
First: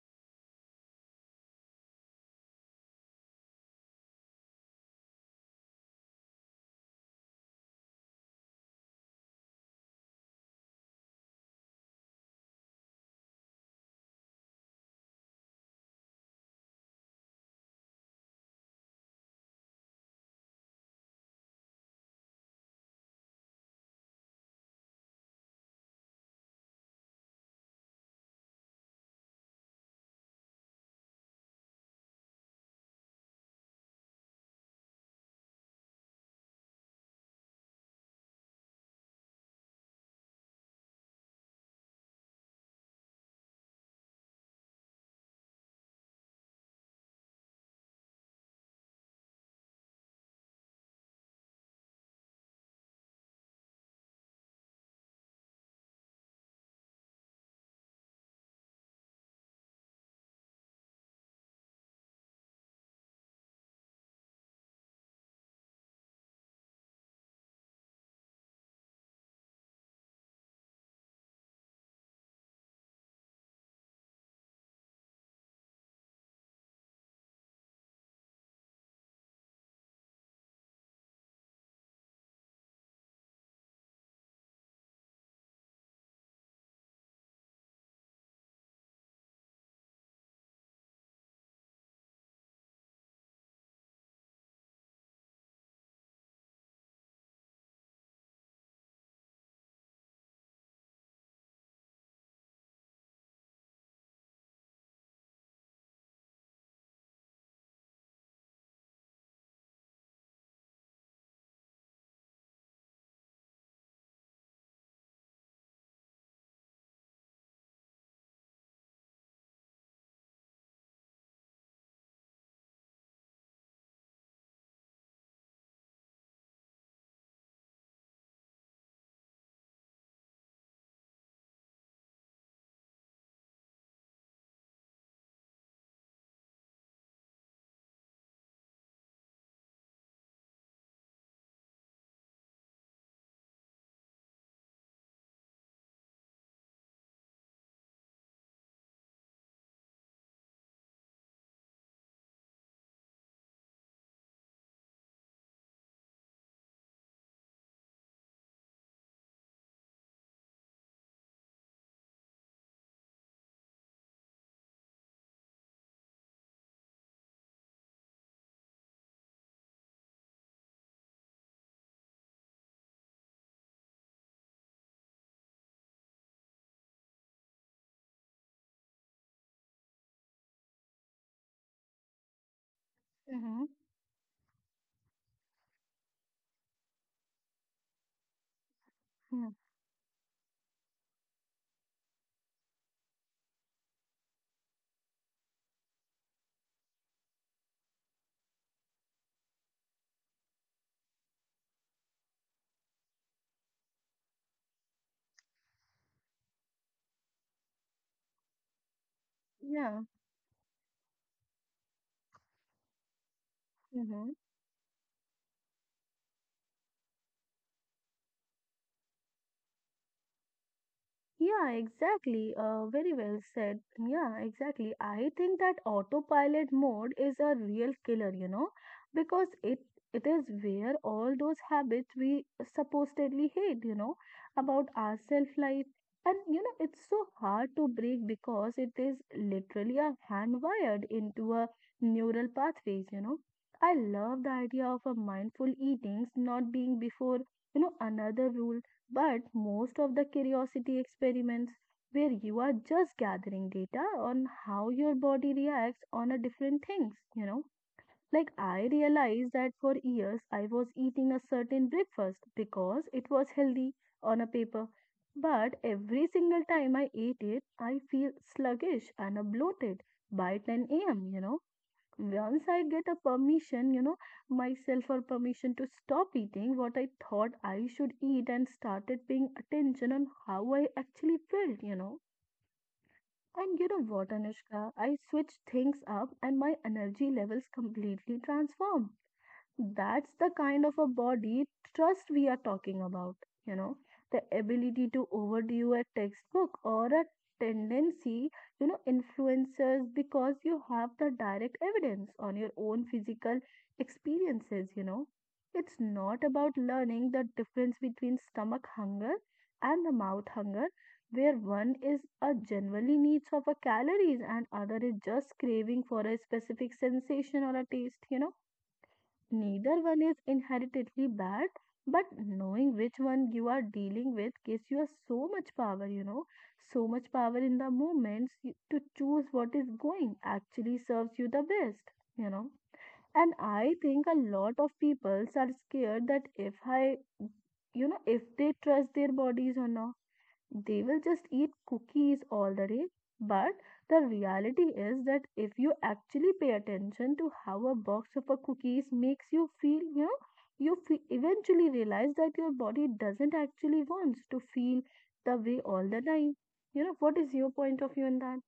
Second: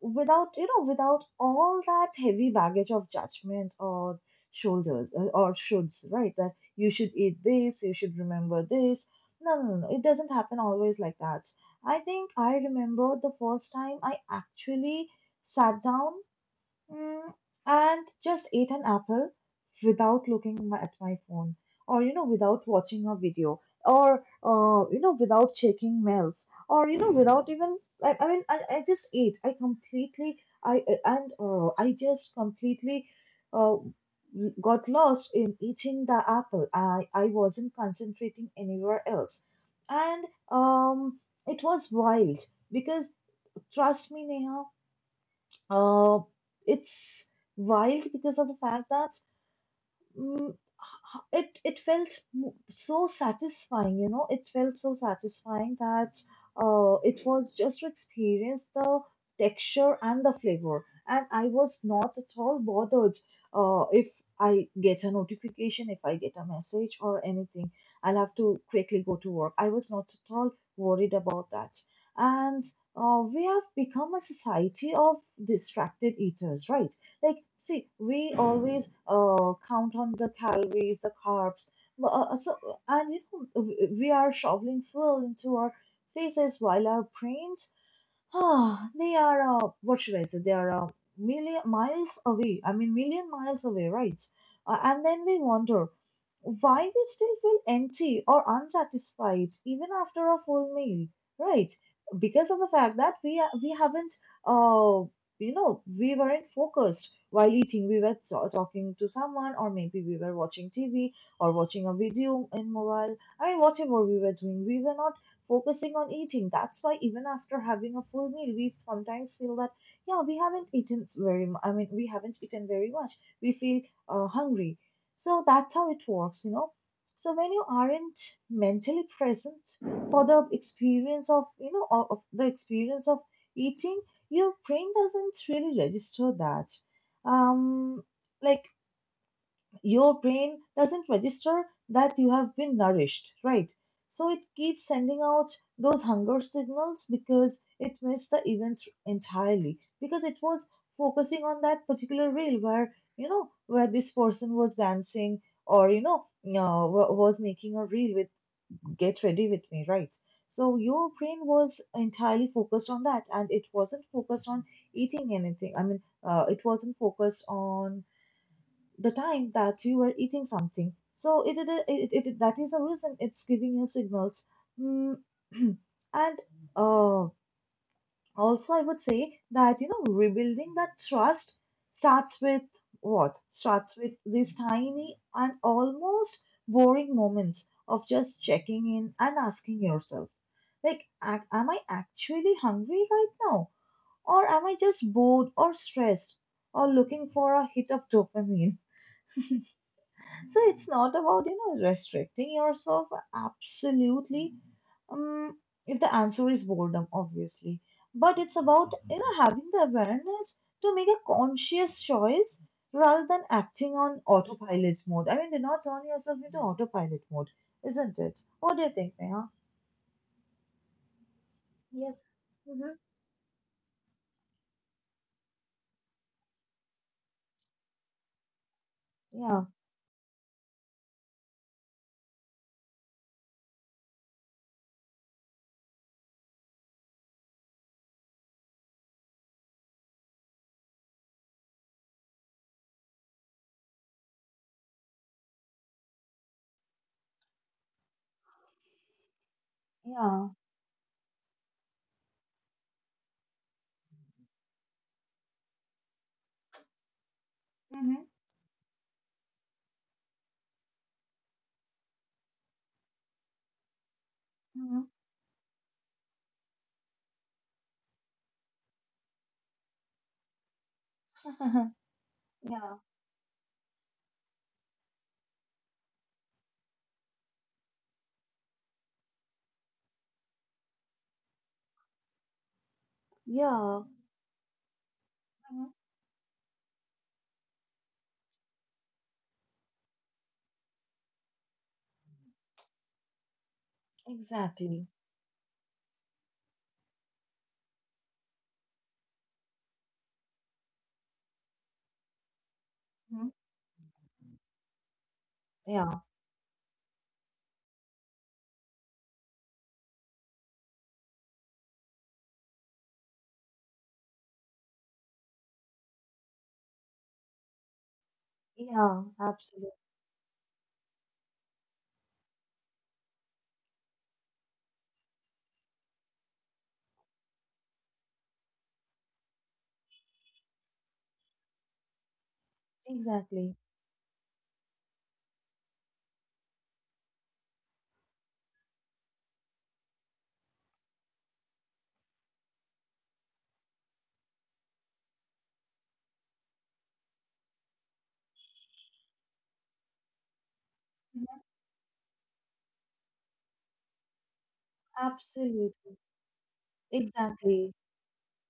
without you know, without all that heavy baggage of judgment or shoulders or shoulds, right? That you should eat this, you should remember this. No, no, no, no, it doesn't happen always like that. I think I remember the first time I actually sat down, mm, and just ate an apple without looking at my phone or without watching a video or without checking mails or without even I just ate I completely. I I- and uh, i just completely uh, got lost in eating the apple. I wasn't concentrating anywhere else. And um it was wild because, trust me, Neha, uh, it's wild because of the fact that, mm, it felt so satisfying. You know, it felt so satisfying that, it was just to experience the texture and the flavor, and I was not at all bothered if I get a notification, if I get a message or anything, I'll have to quickly go to work. I was not at all worried about that. And we have become a society of distracted eaters, right? Like, see, we always count on the calories, the carbs. but, Uh, so, and you know, we are shoveling fuel into our faces, while our brains, they are, what should I say, they are, million miles away. I mean, million miles away, right? And then we wonder why we still feel empty or unsatisfied even after a full meal, right? Because of the fact that we haven't, uh, you know, we weren't focused while eating. We were talking to someone, or maybe we were watching TV or watching a video in mobile. I mean, whatever we were doing, we were not focusing on eating. That's why even after having a full meal, we sometimes feel that, yeah, we haven't eaten I mean, we haven't eaten very much. We feel hungry. So that's how it works, you know. So when you aren't mentally present for the experience of, you know, of the experience of eating, your brain doesn't really register that. Um, like, your brain doesn't register that you have been nourished, right? So it keeps sending out those hunger signals because it missed the events entirely, because it was focusing on that particular reel where, you know, where this person was dancing, or you know, was making a reel with "get ready with me," right? So your brain was entirely focused on that, and it wasn't focused on eating anything. I mean, it wasn't focused on the time that we were eating something. So it, that is the reason it's giving you signals. Mm, and uh, also, I would say that, you know, rebuilding that trust starts with what? Mm-hmm. Starts with these tiny and almost boring moments of just checking in and asking yourself, like, am I actually hungry right now, or am I just bored or stressed or looking for a hit of dopamine? So it's not about, you know, restricting yourself. Absolutely. Um, if the answer is boredom, obviously. But it's about, you know, having the Yeah. awareness to make a conscious choice rather than acting on Mm-hmm. autopilot mode. I mean, do not turn yourself into autopilot mode, isn't it? What do you think, Neha? Yeah, Yes. exactly. Mm-hmm. Very well said. Yeah, exactly. I think that autopilot mode is a real killer, you know, because Yeah. it is where all those habits we supposedly hate, you know, about our self-life. And you know, it's so hard to break because it is literally a hand wired into a neural pathways, you know. I love the idea of a mindful eatings not being before, you know, another rule but most of the Yeah. curiosity experiments where you are just gathering data on how your body reacts on a different things, you know. Like I realized that for years I was eating a certain breakfast because it was healthy on a paper. Mm-hmm. But every single time I ate it, I feel sluggish and bloated by 10 a.m., you know, Mm-hmm. once I Yeah. get a permission, you know, myself or permission to stop eating what I thought I should eat and started paying attention on how I actually felt, you know. And you know Yeah. what, Anushka, I switched Hmm. things up and my energy levels completely transformed. That's the kind of a body trust we are talking about, you know, the Exactly. ability to overdo a textbook or a tendency, you know, influencers because you have the direct evidence on your own Hmm. physical experiences, you know. It's Yeah. not about learning the difference between stomach hunger and the mouth hunger, where one is a generally needs of a calories and other is just craving for a specific sensation or a taste, you know. Yeah. Absolutely. Neither one is inherently bad, but knowing which one you are dealing with gives you a so much power, you know, so much power in the moments you- to choose what is going actually serves you the best, you know. And Exactly. I think a lot of people are scared that if I, you know, if they trust their bodies or not they will just eat cookies all the day. But the reality is that if you actually pay attention to how a box of a cookies makes you feel, you know, you fe- eventually realize that your body doesn't actually wants to feel the way all Absolutely. the time. You know, what is your Exactly. point of view on that?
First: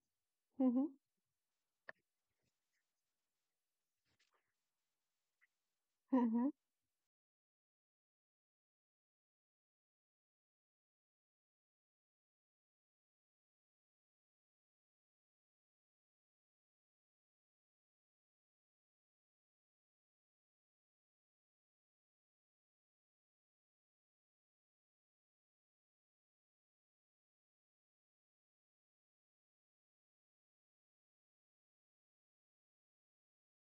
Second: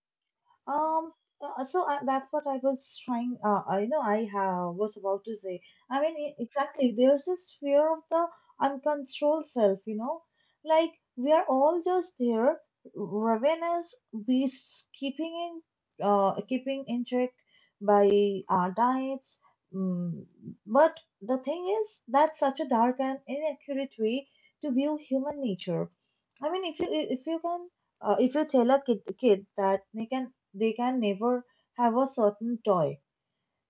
Mm-hmm. Um, so I, that's what I was trying. I know I have was about to say. I mean, Mm-hmm. exactly. There's this fear of the uncontrolled self. You know, like, we are all just there, ravenous beasts, keeping keeping in check by our diets. Mm, but the thing is, that's such a dark and inaccurate way to view human nature. I mean, if you can, if you tell a kid that they can never have a certain toy.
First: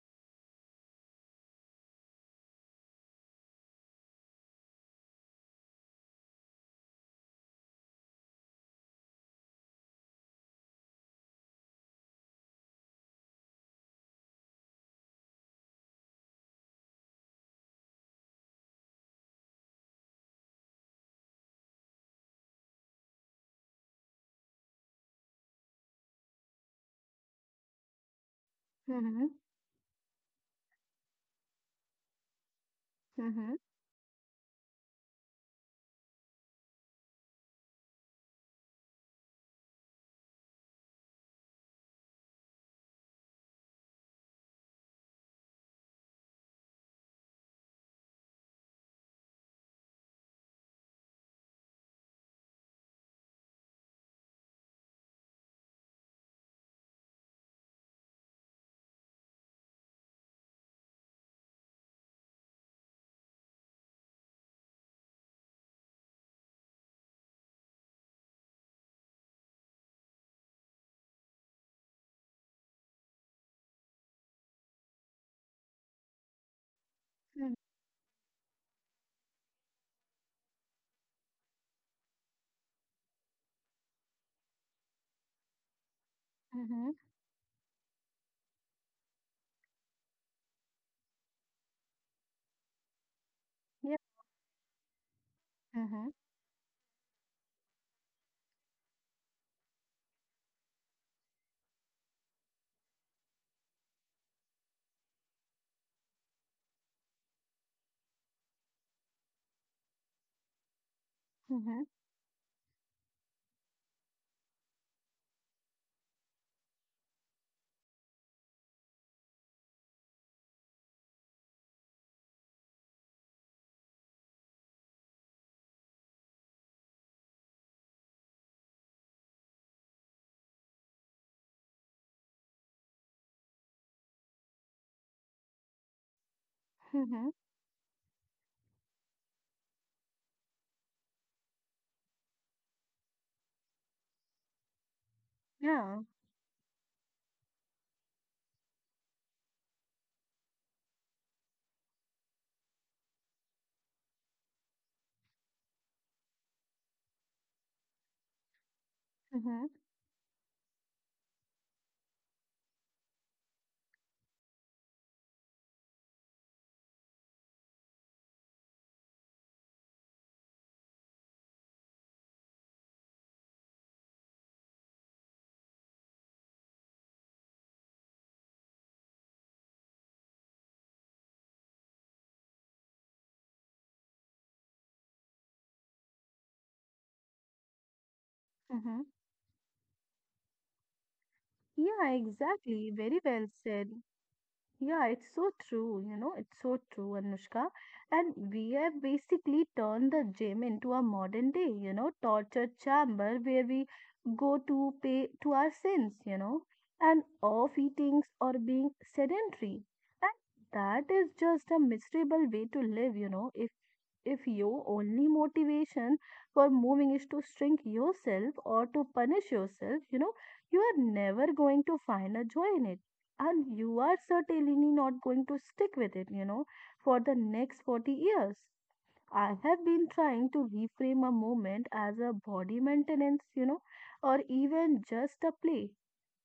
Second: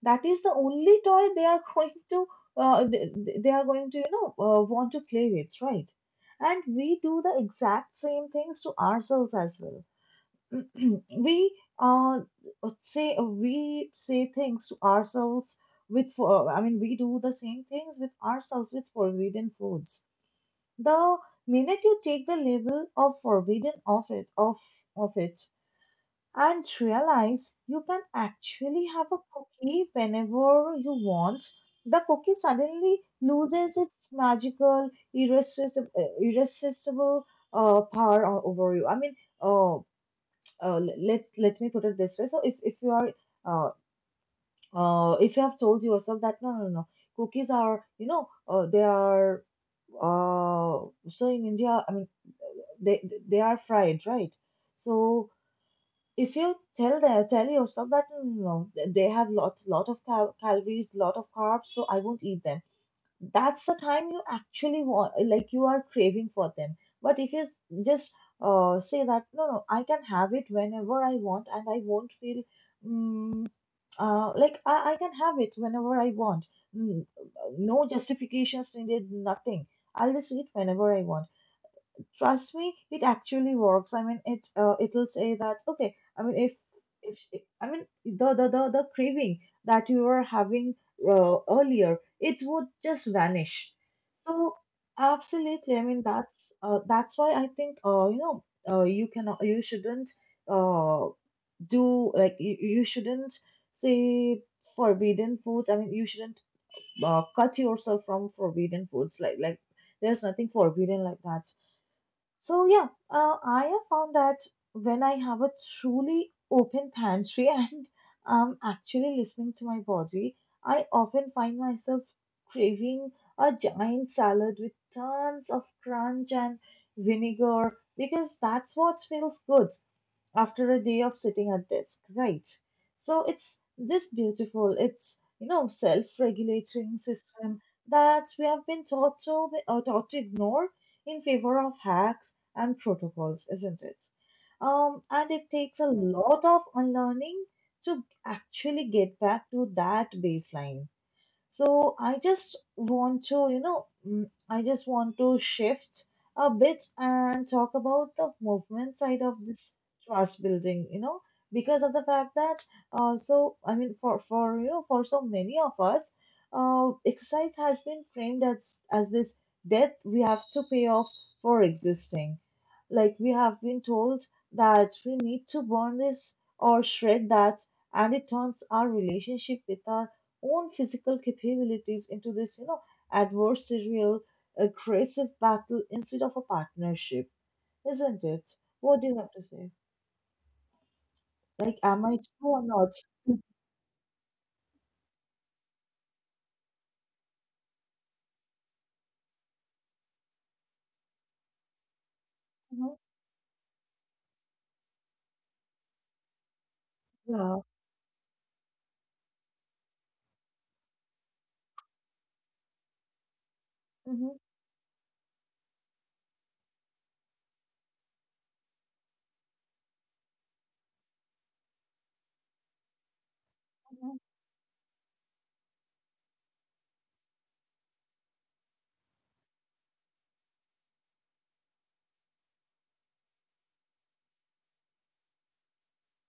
That is the only toy they are going to, uh, they, they are going to, you know, want to play with, right? And we do the exact same things to ourselves as well. we say we say things to ourselves with for I mean, we do the same things with ourselves with forbidden foods. The minute you take the label of forbidden off of it, and realize you can actually have a Mm-hmm. cookie whenever you want, the cookie suddenly Mm-hmm. loses its magical, irresistible, power over you. I mean, uh, let me put it this way. So if you are, uh, if you have told yourself that, no no no, cookies are, you know, they are so in India, I mean, they are fried, right? So if you tell yourself that "Mm, no, they have lots lot of calories, lot of carbs, so I won't eat them," that's the time you actually want, like, you are craving for them. But if you s- just say that, no no, I can have it whenever I want and I won't feel, mm like, I can have it whenever I want. Mm, no justifications needed, nothing. I'll just eat whenever I want. Trust me, it actually works. I mean, it will say that, okay. I mean, if Mm-hmm. Mm-hmm. if I mean, the craving that you were having earlier, it would just vanish. Yeah. So absolutely, I mean, Mm-hmm. That's why I think, you cannot, you shouldn't uh, do like you shouldn't say forbidden foods. I mean, you shouldn't cut yourself from forbidden foods. Like, there's nothing forbidden like that. Mm-hmm. So yeah, I have found that when I have a truly open pantry and I'm actually listening to my body, I often find myself craving a giant salad with tons of crunch and vinegar because that's what feels good after a day of sitting at desk, right? So it's this beautiful, it's, you know, self-regulating Mm-hmm. system that we have been taught to, ignore in favor of hacks and protocols, isn't it? And it takes a Yeah. lot of unlearning to actually get back to that baseline. So I just want to, you know, I just want to shift a bit and talk about the movement side of Mm-hmm. this trust building, you know, because of the fact that, so I mean, for so many of us, exercise has been framed as this debt we have to pay off for existing. Like, we have been told that we need to burn this or shred that, and it turns our relationship with our own physical capabilities into this, you know, adversarial, aggressive battle instead of a partnership, isn't it? Mm-hmm. What do you have to say? Like, am Yeah, I true or not? exactly. Very well said. Yeah, it's so true, you know, it's so true, Anushka. And we have basically turned the gym into a modern day, you know, torture Hmm. chamber where we go to pay to our sins, you know, and Yeah. off eatings or being sedentary. And that is just a miserable way to live, you know, if Hmm. your only motivation for moving is to shrink yourself or to punish yourself, you know, you are never going to find a joy in it. And you are Hmm. certainly not going to stick with it, you know, for the next 40 years. I have been trying to reframe a movement as a body maintenance, you know, or even just a play.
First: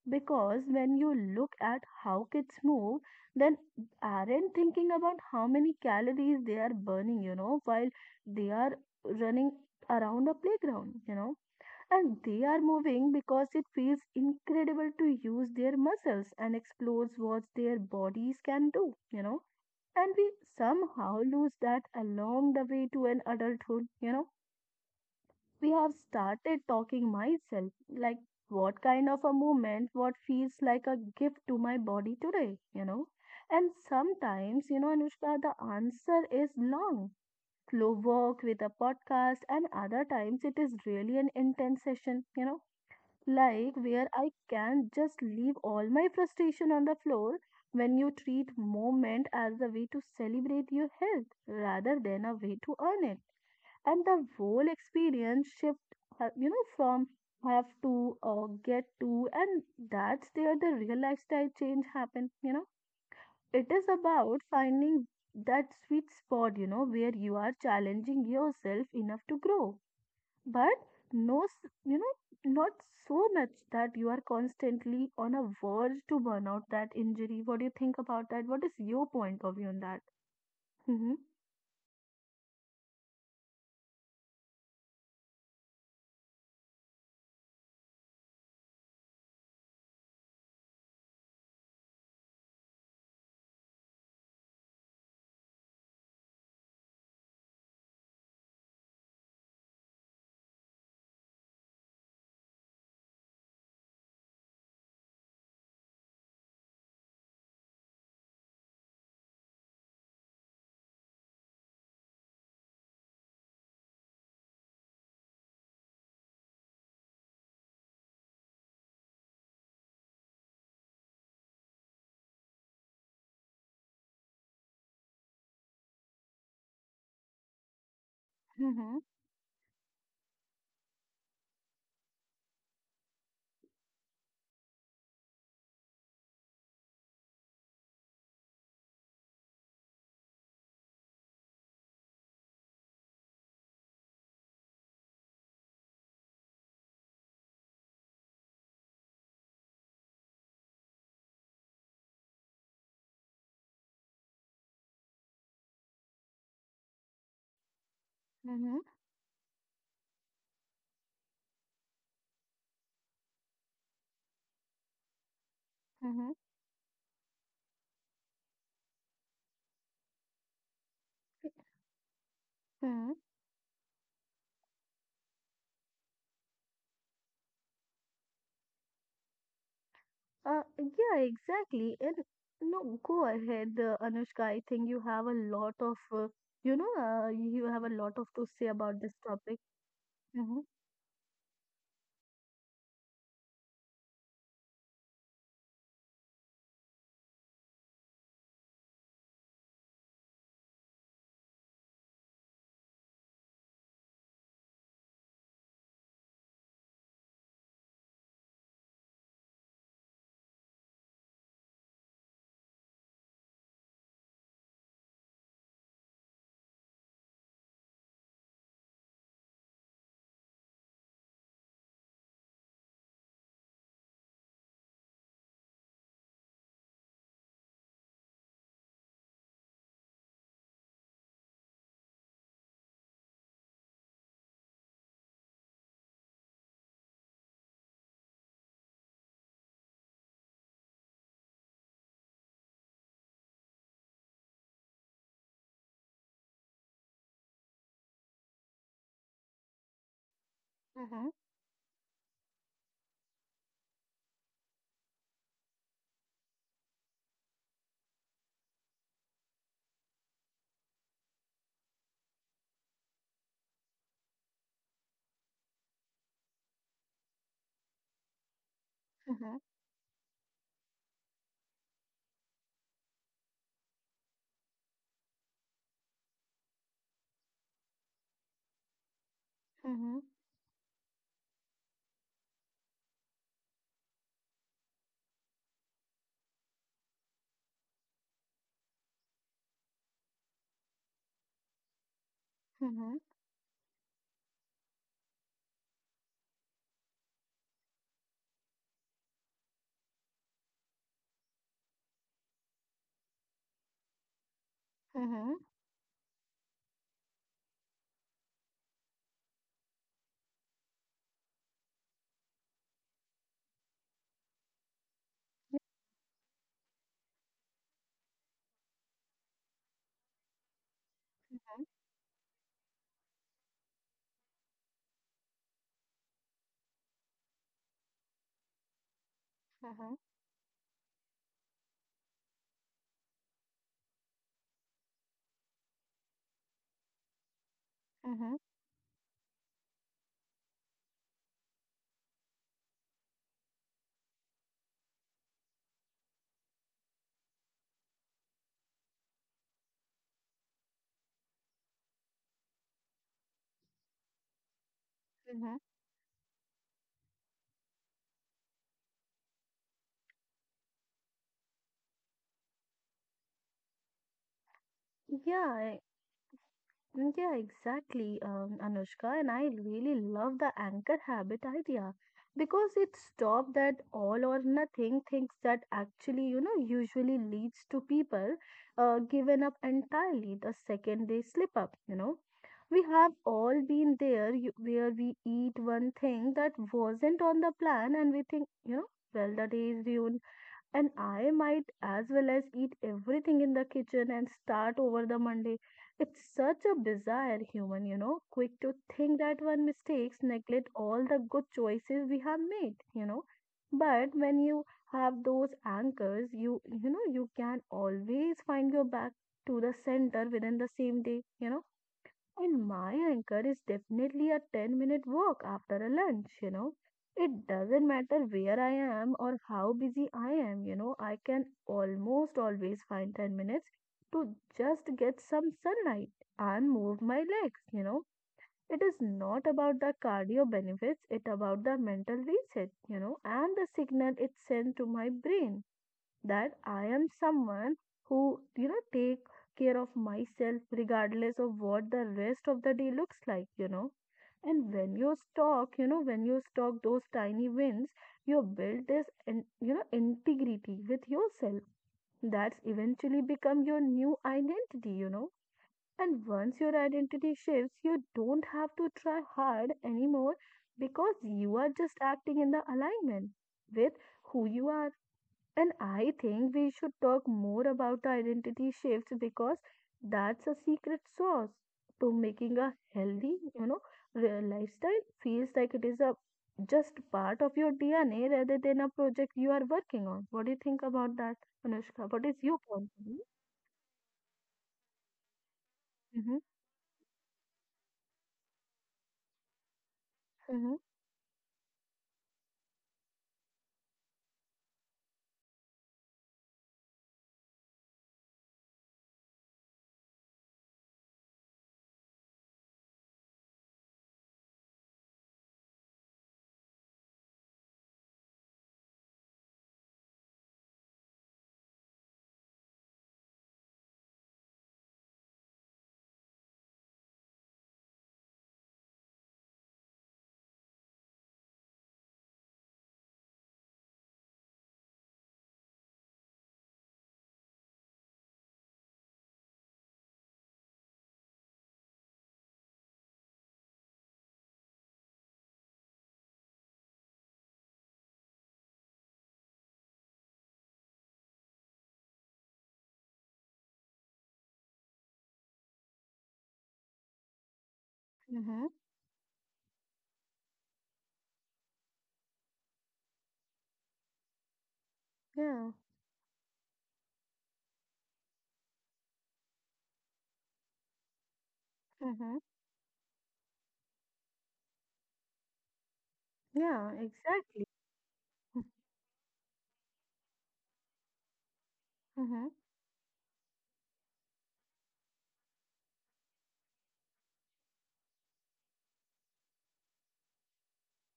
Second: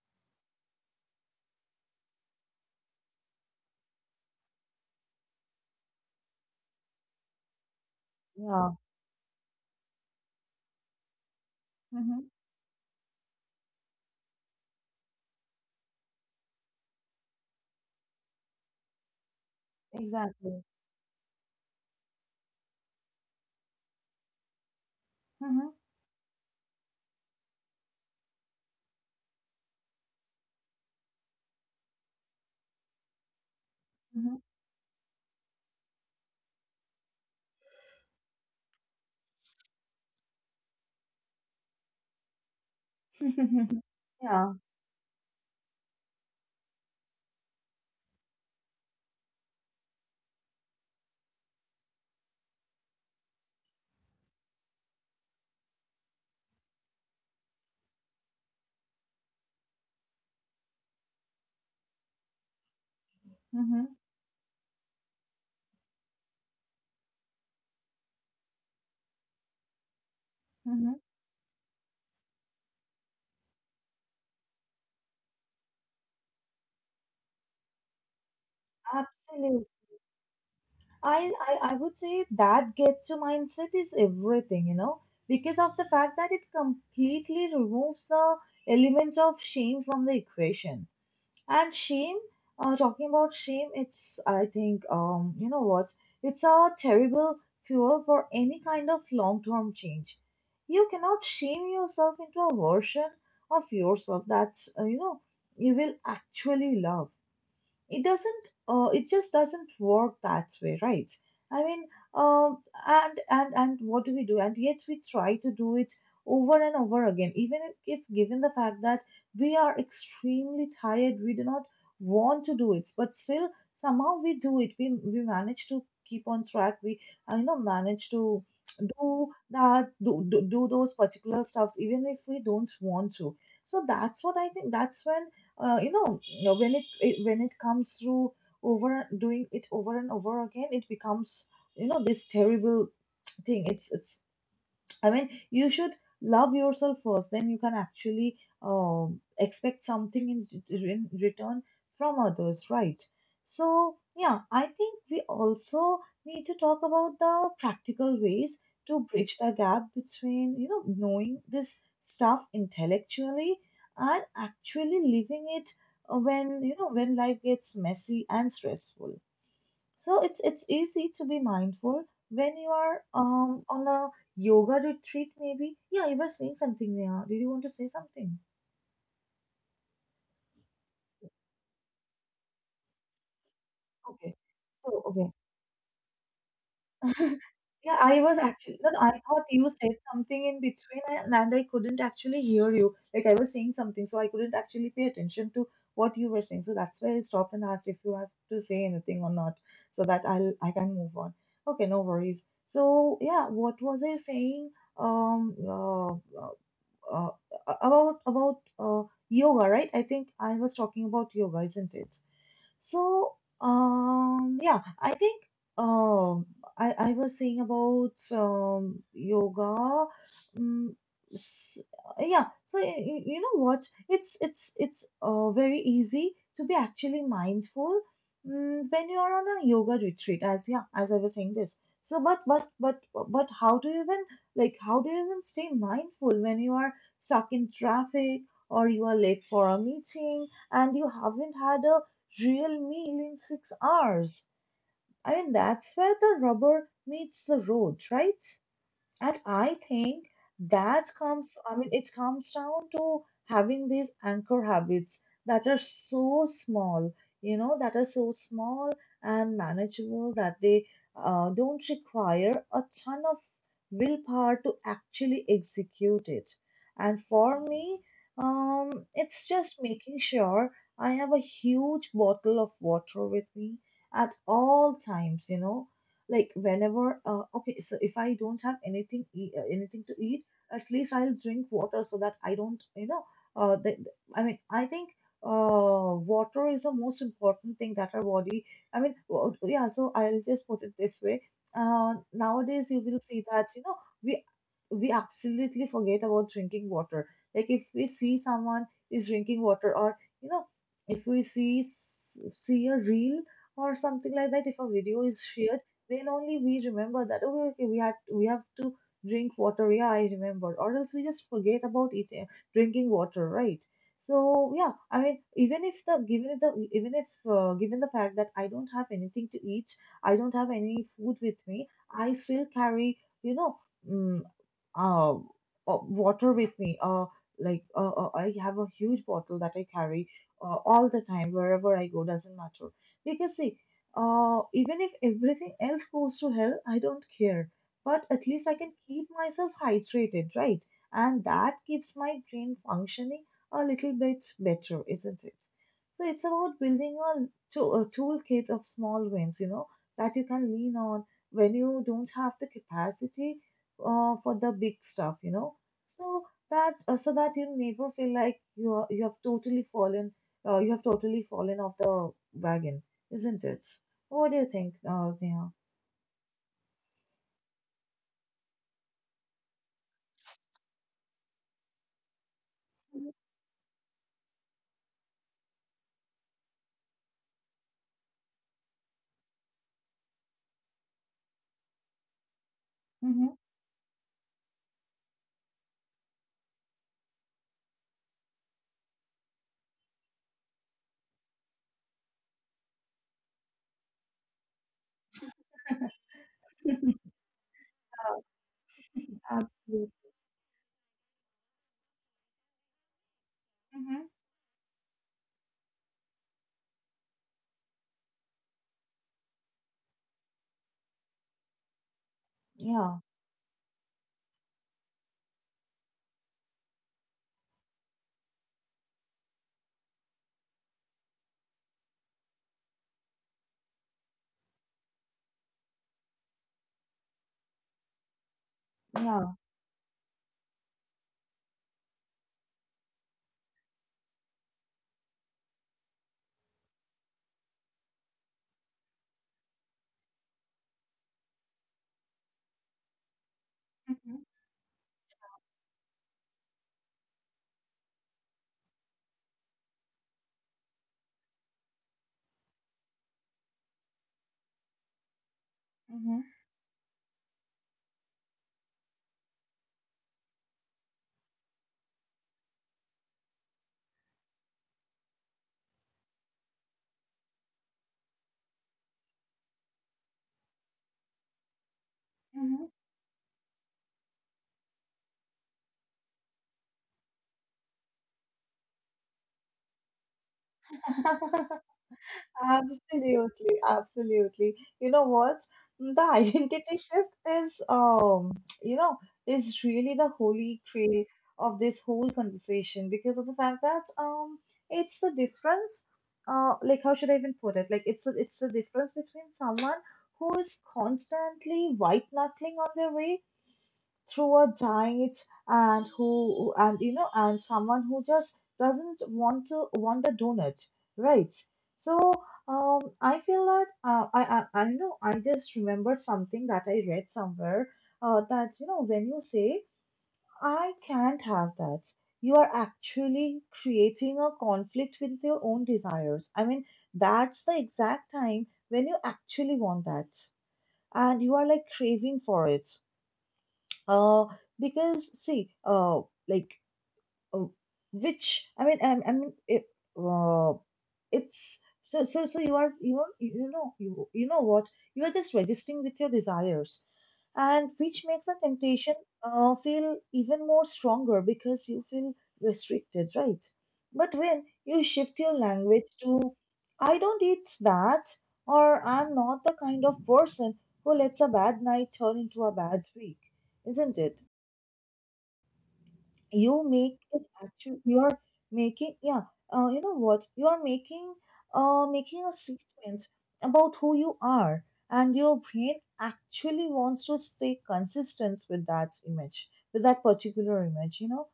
Because when you look at how kids move, then aren't thinking about how many calories they are burning, you know, while they Yeah. are running around a playground, you know. Hmm. And they are moving because it feels incredible to use their muscles and explores what their bodies can do, you know. And we Exactly. somehow lose that along the way to an adulthood, you know, Hmm. we have started talking myself like what kind of a movement what feels like a gift to my body today, you know, and Hmm. sometimes, you know, Anushka, the answer is long slow work with a podcast and other times it is really an intense session, you know, like where I Yeah. can just leave all my frustration on the floor. When you treat moment as a way to celebrate your health rather than a way to earn it and the whole experience shift, you know, from have to get to, and that's there the real lifestyle change happen, you know. Hmm. It is about finding that sweet spot, you know, where you are challenging yourself enough to grow, Hmm. but no s- you know, not so much that you are constantly on a verge to burn out that injury. What do you think about that? What is your point Absolutely. of view on that? Mm-hmm. I I would say that "get to" mindset is everything, you know, because of the fact that it completely removes the element of shame from the equation. And shame, talking about shame, it's, I think, you know what? It's a terrible fuel for any kind of long term change. You cannot shame yourself into a version of yourself that, you know, you will actually love. It doesn't, it just doesn't work that way, right? I mean, um, and what do we do? And yet we try to do it over and over again, even if given the fact that we are extremely tired, we do not want to do it, but still somehow we do it. We manage to keep on track. We i know manage to Mm-hmm. do that, do those particular stuffs even if we don't want to. So that's what I think, that's when, when it, when it comes through, over doing it over and over again, it becomes, you know, this terrible thing. It's, I mean, you should love yourself first, then you can actually expect something in return from others, right? So, yeah, I think we also need to talk about the practical ways Mm-hmm. to bridge the gap between, you know, knowing this stuff intellectually and actually living it, Mm-hmm. when, you know, when life gets messy and stressful. So it's easy to be mindful when you are Mm-hmm. On a yoga retreat maybe. Yeah, you were saying something there. Did you want to say something? Yeah, exactly. And no, go ahead, Okay. Anushka. I So think you okay. have a lot of, you know, you Yeah, have a I lot was of to actually, say no no, I about this thought you topic. said something in Mm-hmm, between, and I couldn't actually hear you. Like, I was saying something, so I couldn't actually pay attention to what you were saying. So that's why I stopped and asked if you have to say anything or not, so that I can move on. Okay, no worries. So yeah, what was I saying? Um, uh, uh, uh, about yoga, right? I think I was talking about yoga, isn't it? So, yeah, I think, um, I was saying about, yoga. Um, s- yeah, so you know what? It's very easy to be actually mindful, when you are on a yoga retreat. As, yeah, as I was saying this. So, but how do you even, like, how do you even stay mindful when you are stuck in traffic, or you are late for a meeting and you haven't had a real meal in 6 hours. I mean, that's where the rubber meets the road, right? And I think that mm-hmm, comes, I mean, it comes down to having these anchor habits that are so small, that are so small and manageable that they don't require a ton of willpower to actually execute it. And for me, it's mm-hmm, just making sure I have a huge bottle of water with me at all times, you know, like whenever Okay, so if I don't have anything anything to mm-hmm, eat at least I'll drink water so that I don't. That I mean, I think water is the most important thing that our body. I mean, yeah, so I'll just put it this way. Nowadays you will mm-hmm, see that you know we absolutely forget about drinking water, like if we see someone is drinking water, or you know, if we see a reel or something like that, if a video is mm-hmm, shared, then only we remember that okay, we have to drink water. Yeah, I remember, or else we just forget about eating, drinking water, right? So yeah, I mean, even if the given if the even if given the fact that I don't have anything to eat, I don't have any food with me, I still carry, you know, mm, uh, water with me. Like I have a huge bottle that I mm-hmm, carry mm-hmm. All the time wherever I go. Doesn't matter because see, even if everything else goes to hell, I don't care. But at least Mm-hmm. I can keep myself hydrated, right? And that keeps my brain functioning a little bit better, isn't it? So it's about building a toolkit of small wins, you know, that you can lean on when you don't have the capacity for the big stuff, you know. Mm-hmm. So so that you never feel like you have totally fallen you have totally fallen off the wagon, isn't it? What do you think, Neha? Yeah, mm, yeah, exactly, Anushka, and I really love the anchor habit idea because it stops that all or nothing things that actually, you know, usually leads to people giving up entirely the second they slip up, you know. We have Mm-hmm. all been there you, where we eat one thing that wasn't on the plan and we think, you know, well, the day is ruined and I might as well as eat everything in the kitchen and start over the Monday. It's such a bizarre human, you know, quick to think that one Absolutely. mistakes neglect all the good choices we have made, you know. Hmm. But when you have those anchors, you know you can always find your back to the center within the same day, you know. And Yeah, my anchor is definitely a 10-minute walk after a lunch, you know. It doesn't matter where I am or how busy I am, you know, I can almost always find 10 minutes to just get some sunlight and move my legs, you know, it is yeah. not about the cardio benefits. It's about the mental reset, you know, and the signal it sends to my brain that I am someone who, you know, take care of myself regardless of what the rest of the day looks like, you know, Mm-hmm. and when you stock, you know, when you stock those tiny wins you build this and you know integrity with yourself that's eventually become your new identity, you know, Mm-hmm. and once your identity shifts, you don't have to try hard anymore because you are just acting in the alignment with who you are. And I think we should talk more about the identity shifts because that's a secret sauce to Mm-hmm. making a healthy, you know, real lifestyle feels like it is a just part of your DNA rather than a project you are working on. What do you think about that, Anushka? What is your point of view? Absolutely, absolutely. You know what? The Mm-hmm. identity shift is, you know, is really the holy Mm-hmm. grail of this whole conversation because of the fact that it's the difference. Like, how should I even put it? Like it's the difference between someone who is constantly white knuckling on their way through a giant, and who and you know and someone who just doesn't want to want the donut, right? So I feel that I know I just remembered something that I read somewhere, that you know, when you say I can't have that, you are actually creating a conflict with your own desires. I mean, that's the exact time when you actually want that, and you are like craving for it. uh, because see, like, uh, which I mean, uh, it's, so you are, you, you know what? You are just registering with your desires, and which makes the Mm-hmm. temptation feel even more stronger because you feel restricted, right? But when you shift your Yeah. language to, I don't eat that, or I'm not the kind of person who lets a bad night turn into a Mm-hmm. bad week, isn't it? You make Yeah, it actually exactly. you are making, yeah, you know what? You are making, making a Mm-hmm, statement about who you are, and your brain actually wants to stay consistent with that image, with that particular image, you know.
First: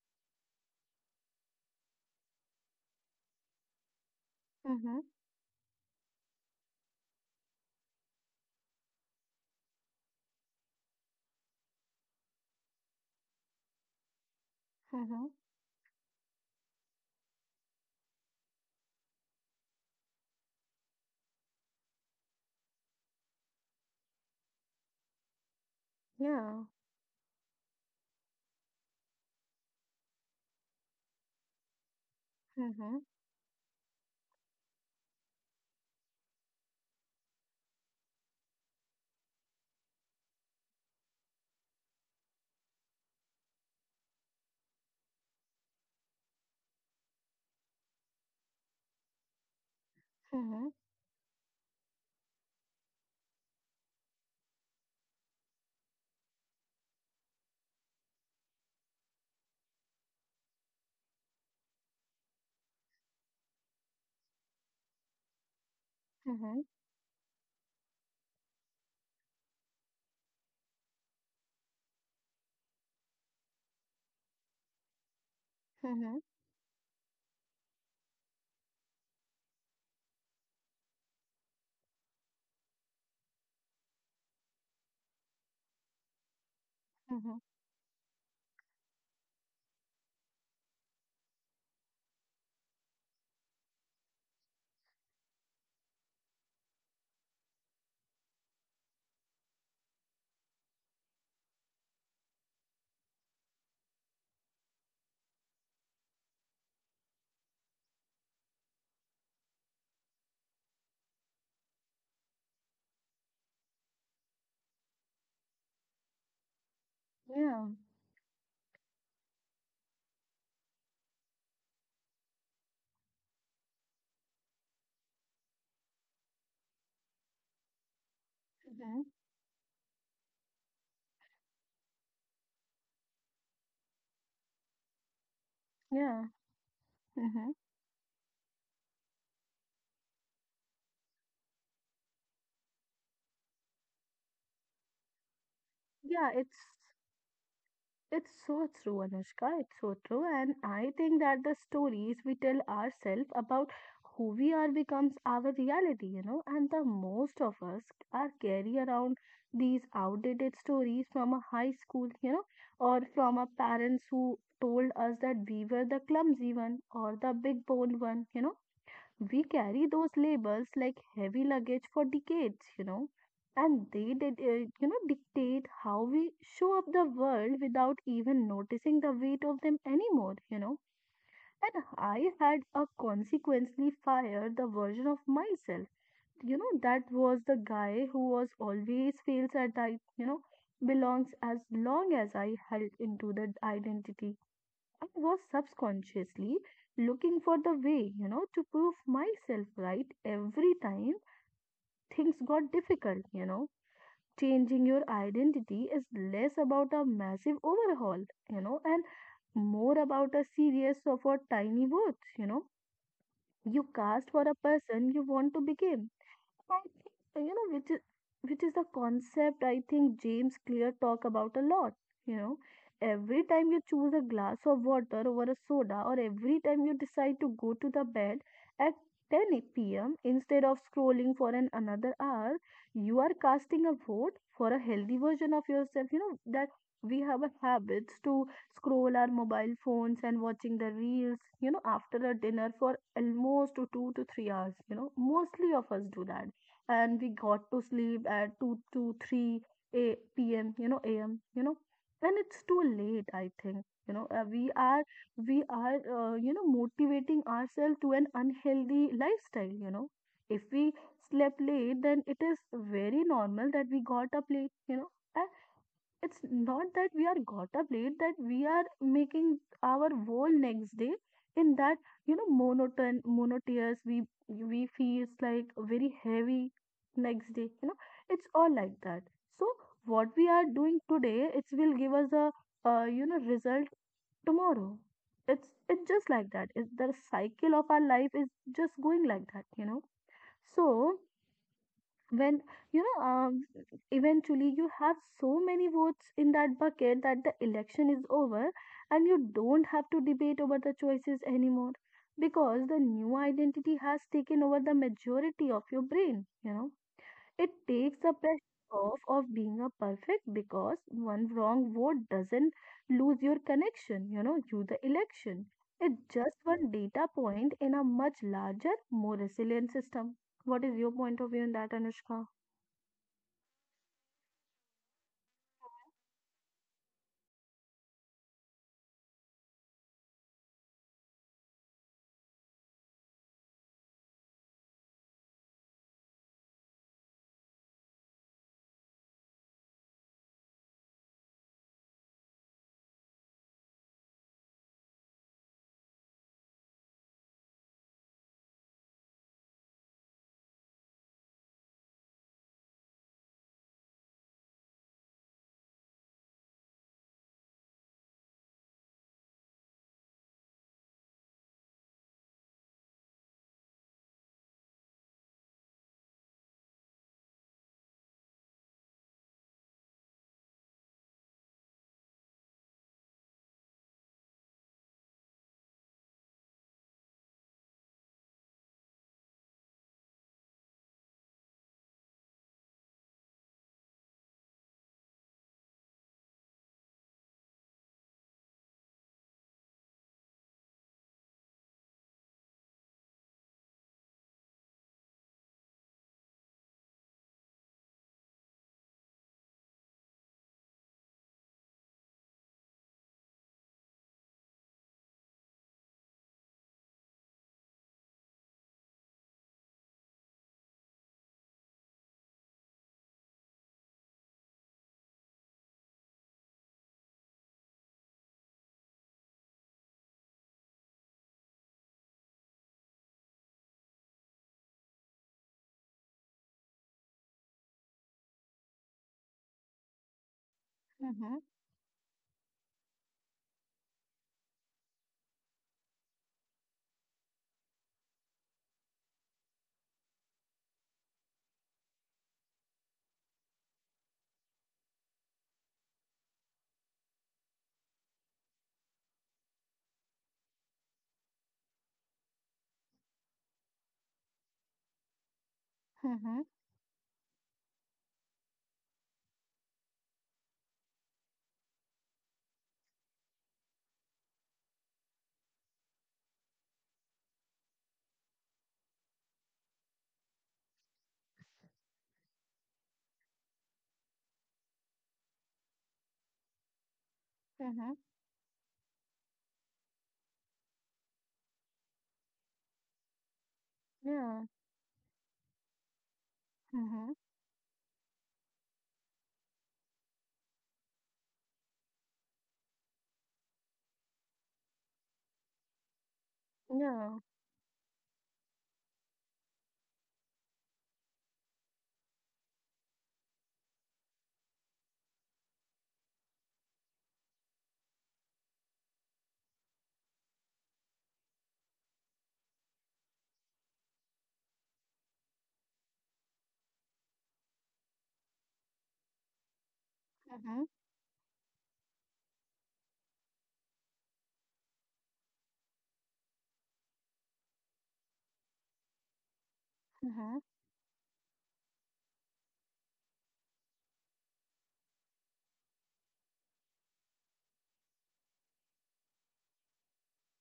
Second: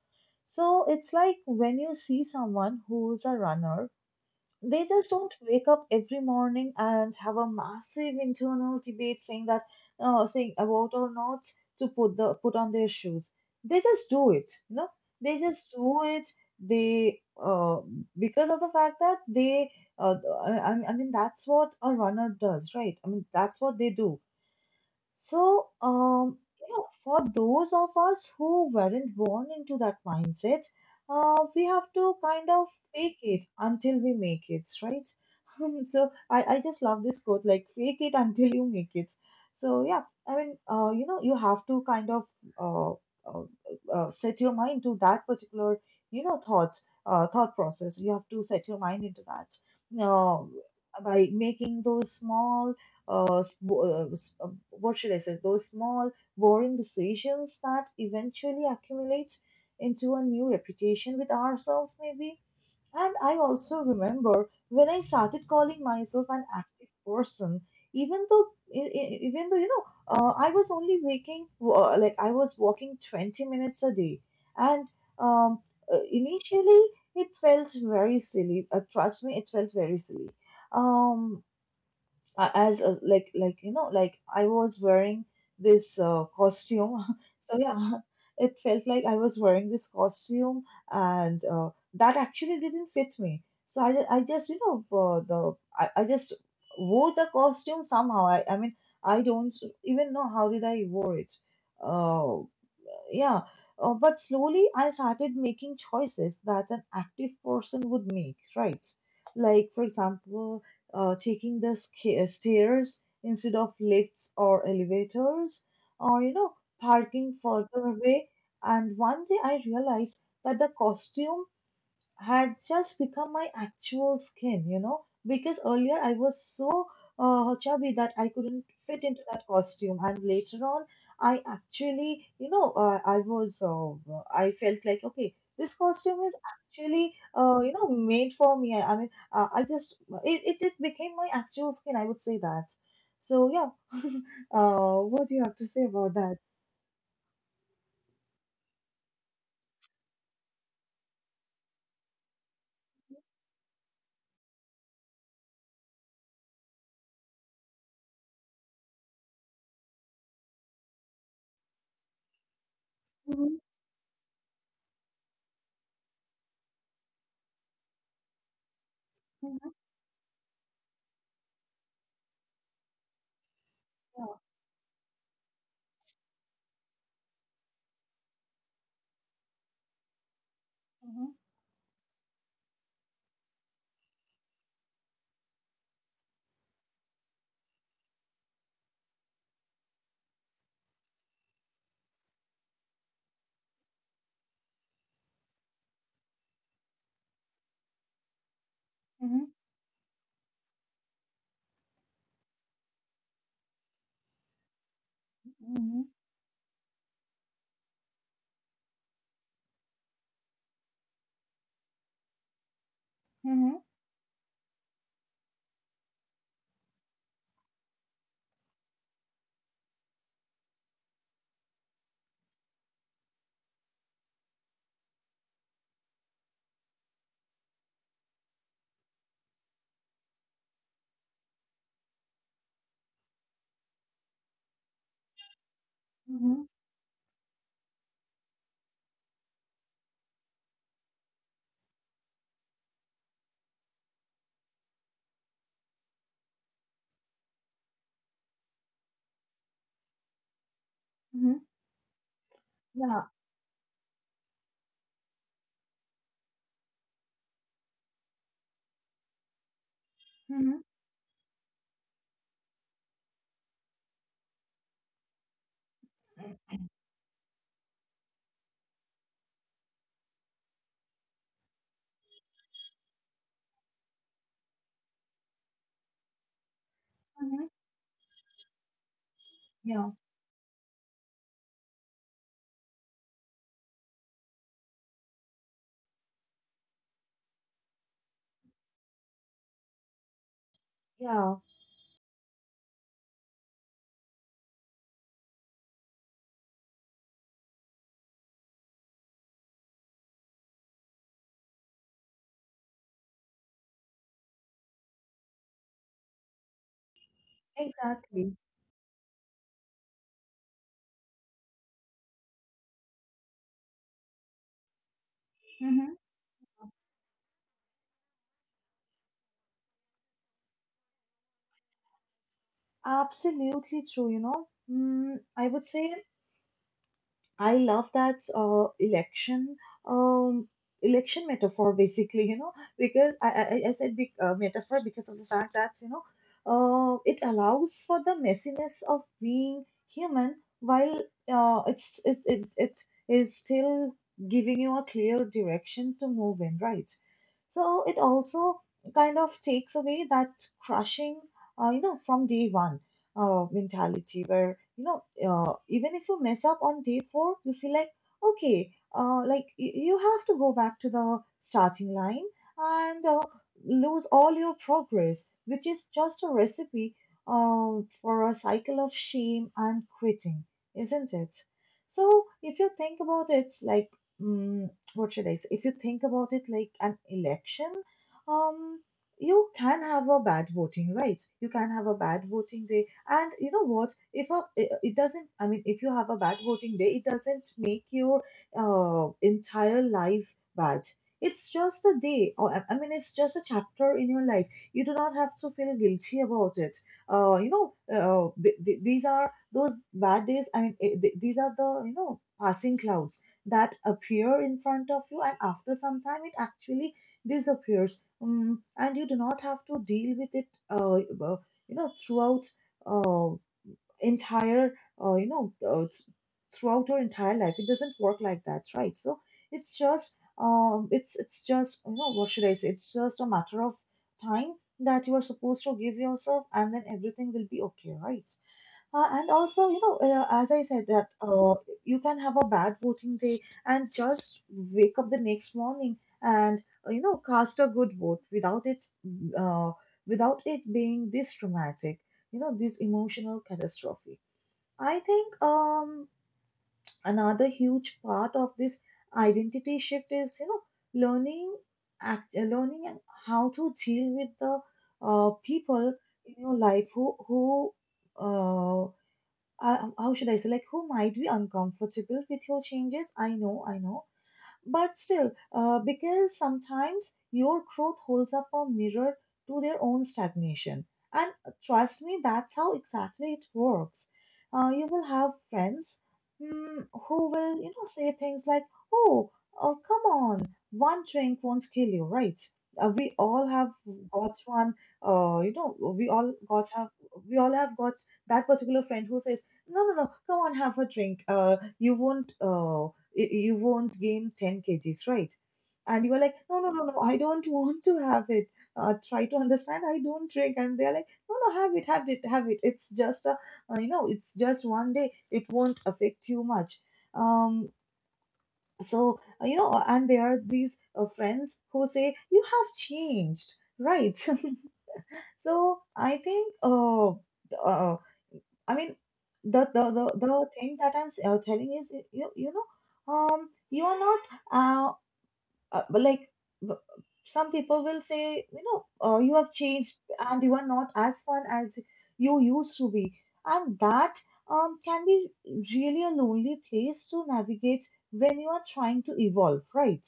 So it's like when you see someone who's a runner, they mm-hmm, just don't wake up every morning and have a massive internal debate saying that, saying about or not to put on their shoes. They just do it, you know. mm-hmm. They just do it. They Because of the fact that they, uh, I mean, that's what a runner does, right? I mean, that's what they do. So, Yeah. you know, for those of us who weren't born into that mindset, we have to kind of Mm-hmm, fake it until we make it, right? So, I just love this quote, like, fake it until you make it. So, yeah, I mean, you know, you have to kind of uh, uh, set your mind to that particular, you know, thought, thought process. You have to set your mind into that. Uh, mm-hmm, by making those small what should I say, those small, boring decisions that eventually accumulate into a new reputation with ourselves, maybe. And I also remember when I started calling myself an mm-hmm, active person, even though, even though, you know, I was only waking, like I was walking 20 minutes a day, and um, mm-hmm, initially it felt very silly. Trust me, it felt very silly. Um, as a, like, you know, like I was wearing this costume. mm-hmm. So yeah, it felt like I was wearing this costume, and that actually didn't fit me. So I just, you know, the I just wore the costume somehow. I mean, I don't even know how did I wore it. uh, yeah. But slowly I started making choices that an active person would make, right? Like, for example, taking the stairs instead of lifts or elevators, or, you know, parking Yeah. further away. And one day I realized that the costume had just become my actual skin, you know, because earlier I was so chubby that I couldn't Mm-hmm. fit into that costume, and later on, I actually, you know, I felt like, okay, this costume Yeah. is actually, Mm-hmm. You know, made for me. I mean, I just, it became my actual skin, I would say that. So, yeah, what do you have to say about Yeah, that? it's so true, Anushka. It's so true. And I think that the stories we tell ourselves about who we are becomes our reality, you know. And the most of us are carry around these outdated stories from a high school, you know, or from our Mhm. parents who told us that we were the clumsy one or the big boned one. We Mhm. carry those labels like heavy luggage for decades, and they Yeah. did, dictate how we show up the world without even noticing the weight of them anymore. Mhm. And I had a consequently fired the version of myself, that was the guy who was always feels that I, belongs as long as I held into that identity I was subconsciously looking for the way, to prove Mhm. myself right every time things got difficult. Changing your identity is Mhm. less about a massive overhaul, and more about a series of a tiny votes, you know. Mhm. You cast for a person you want to become, I think uh, you know which is which is the concept I think James Clear talk about a lot. You know, every time you choose a glass of water over a soda, or every time you decide to go to the bed at 10 p.m. instead of scrolling for an another hour, you are casting a vote for a healthy version of yourself. You know Mhm. that we have a habits to scroll our mobile phones and watching the reels you know after a dinner for almost to 2 to 3 hours you know mostly of us do that, and we got to sleep at 2 to 3 a p.m you know am Mhm. you know, and it's too Yeah. late I think you know, we are you know motivating ourselves to an unhealthy lifestyle you know. If Mm-hmm. we slept late then it is very normal that we got up late you know, and it's Mhm. not that we are got up late that we are making our whole next day in that you know monotone monotonous we feels like very heavy next day you know. It's all like that. So what Yeah, we are doing today it will give us a result tomorrow. It's just like that. It's the cycle of our life is just going like that you know. So yeah, when you know eventually you have so many votes in that bucket that the election is over, and you don't have to debate over the choices anymore because the new identity has taken over the majority of your brain you know. It takes the exactly. pressure off of being a perfect because one wrong vote doesn't lose your connection you know you the election. It's Hmm. just one data point in a much larger more resilient system. What is your point of view on that, Anushka? Absolutely true, you know. Mm, I would say I love that election um, election metaphor, basically, you know, because I said big, metaphor because of the fact that, you know, it allows for the messiness of being human while it it is still giving you a clear direction to move in, right? So it also kind of takes away that crushing, you know, from day one mentality, where you know, even if you mess up on day four, you feel like, okay, you have to go back to the starting line and lose all your progress, which is just a recipe uh, for a cycle of shame and quitting, isn't it? So if you think about it like, mm, what should I say, if you think about it like an election, um you can have a bad voting right you can have a bad voting day, and you know what? If a, it doesn't, I mean, if you have a bad voting day, it doesn't make your entire life bad. It's just a day, or I mean, it's just a chapter in your life. You do not have to feel guilty about it. You know, these are those bad days. I mean, these are the, you know, passing clouds that appear in front of you, and after some time, it actually disappears. Mm, and you do not have to deal with it. You know, throughout uh, entire uh, you know uh, th- throughout your entire life, it doesn't work like that, right? So it's just it's just, you know, what should I say, it's just a matter of time that you are supposed to give yourself, and then everything will be okay, right? And also, you know, as I said, that Mhm, you can have a bad voting day and just wake up the next morning and, you know, cast a good vote without it, uh, without it being this dramatic, you know, this emotional catastrophe. I think another huge part of this identity shift is, you know, learning, learning how to deal with the people mhm, in your life who. Uh, how should I say, like, who might be uncomfortable with your changes. I know, but still, because sometimes your growth holds up a mirror to their own stagnation. And trust me, that's how exactly it works. You will have friends who will, mhm, you know, say things like, "Oh, oh, come on, one drink won't kill you, right?" We all have yeah, got one. You know, we all got mhm, have we all have got that particular friend who says, "No, no, no, come on, have a drink. You won't you won't gain 10 kgs, right?" And you are like, no, no, no, yeah, no, I don't want to have it. Try to understand, I don't drink. And they're like, no, no, have it, have it, have it. It's just, it's just one day. It won't affect you much. Um, and there are these friends who say, you have changed, right? So I think, uh, I mean, the, the, the, mhm, the thing that I'm telling is, you know, you are not uh, but like b- some people will say, you know, you have changed mhm, and you are not as fun as you used to be, and that can be really a lonely place to navigate when you are trying to evolve, right?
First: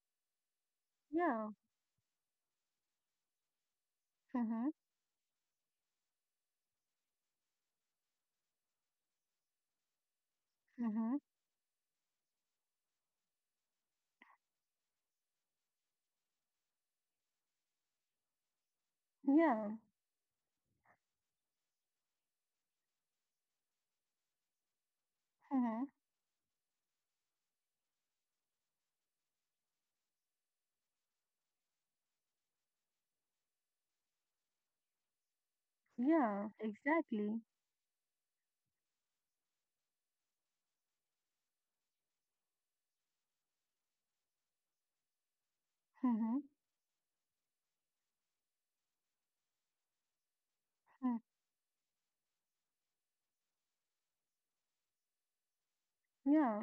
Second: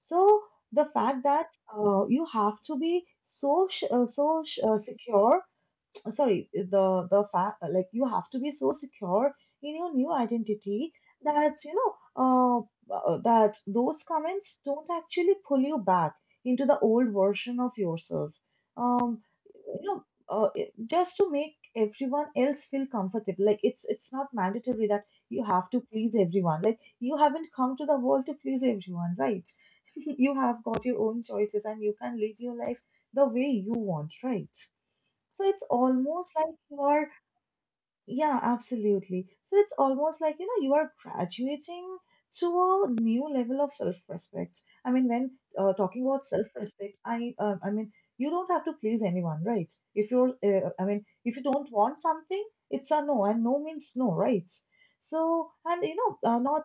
So the fact that yeah, you have to be so mhm, secure. Sorry, the fact, like, you have to be so secure in your new identity, mhm, that, you know, uh, that those comments don't actually pull you back into the old version of yourself. Yeah, You know, just to make everyone else feel comfortable. Like, it's not mandatory that you have to mhm, please everyone. Like, you haven't come to the world to please everyone, right? You have got your own choices and you can lead your life the way you want, right? So it's almost yeah, like you are, exactly. yeah, absolutely. So it's almost like, you know, you are graduating to a new level of self-respect. I mean, when talking about Mhm, self-respect, I mean, you don't have to please anyone, right? If you're, I mean, mhm, if you don't want something, it's a no, and no means no, right? So, and you know, yeah, not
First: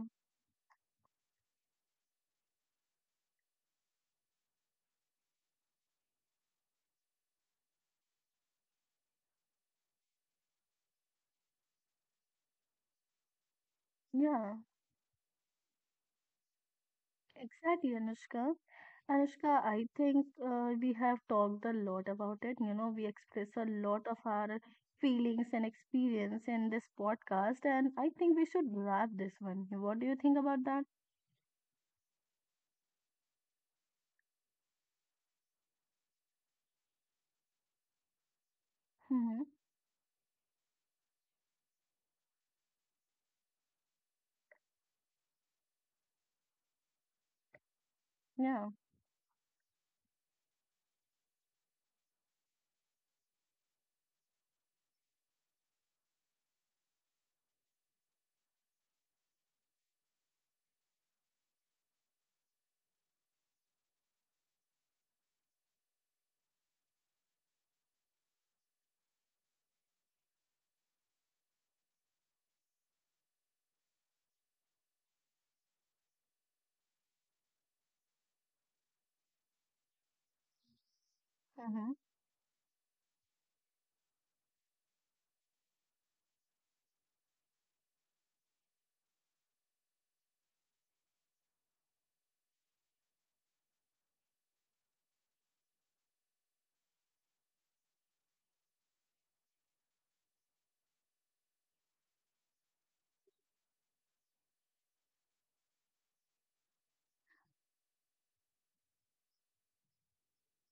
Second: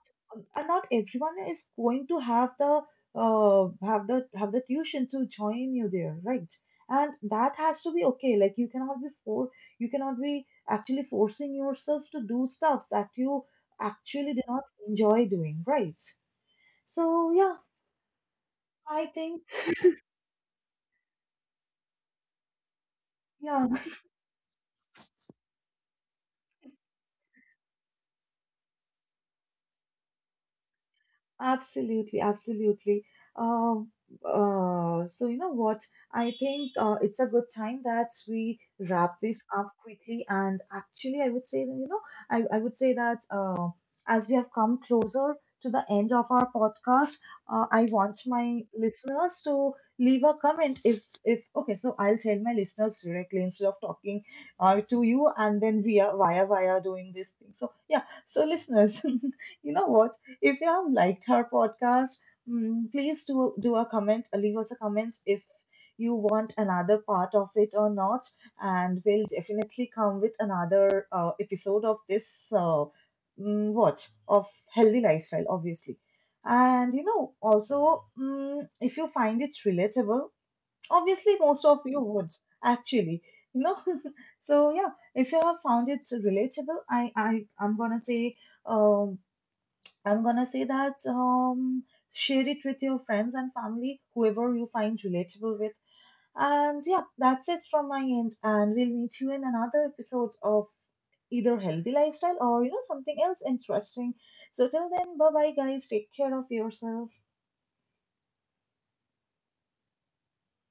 and not everyone is going to have the have the tuition to join you there, right? And that has to be okay. Like you cannot be actually forcing yourself to do stuff that you actually do yeah, not enjoy doing, right? So yeah, exactly, Anushka. I think, Anushka, I think we have talked a lot about it. You know, we express a yeah. lot of our feelings and experience in this podcast, and I think we should wrap this one. What do you think about that? Absolutely, absolutely. Um, so, you know what? I think it's a good time that we wrap this Mm-hmm. up quickly. And actually, I would say that, you know, I would say that as we have come closer to the end of our podcast, I want my Yeah. listeners to leave a comment. If Okay, so I'll tell my listeners directly instead of talking to you and then via doing this thing. So yeah, so listeners, you know what? If you have liked our podcast, please do a comment, leave us a comment if you want another part of it or not, and we'll definitely come with another episode of this mm, what of healthy lifestyle, obviously. And you know, also, if you find it relatable, obviously most of you Mm-hmm. would, actually, you know. So yeah, if you have found it relatable, I'm gonna say. Um, I'm gonna say that share it with your friends and family, whoever you find relatable with. And yeah, that's it from my end. And we'll meet you in another episode of either healthy lifestyle or, you know, something else interesting. So till then, bye bye guys. Take care of yourself.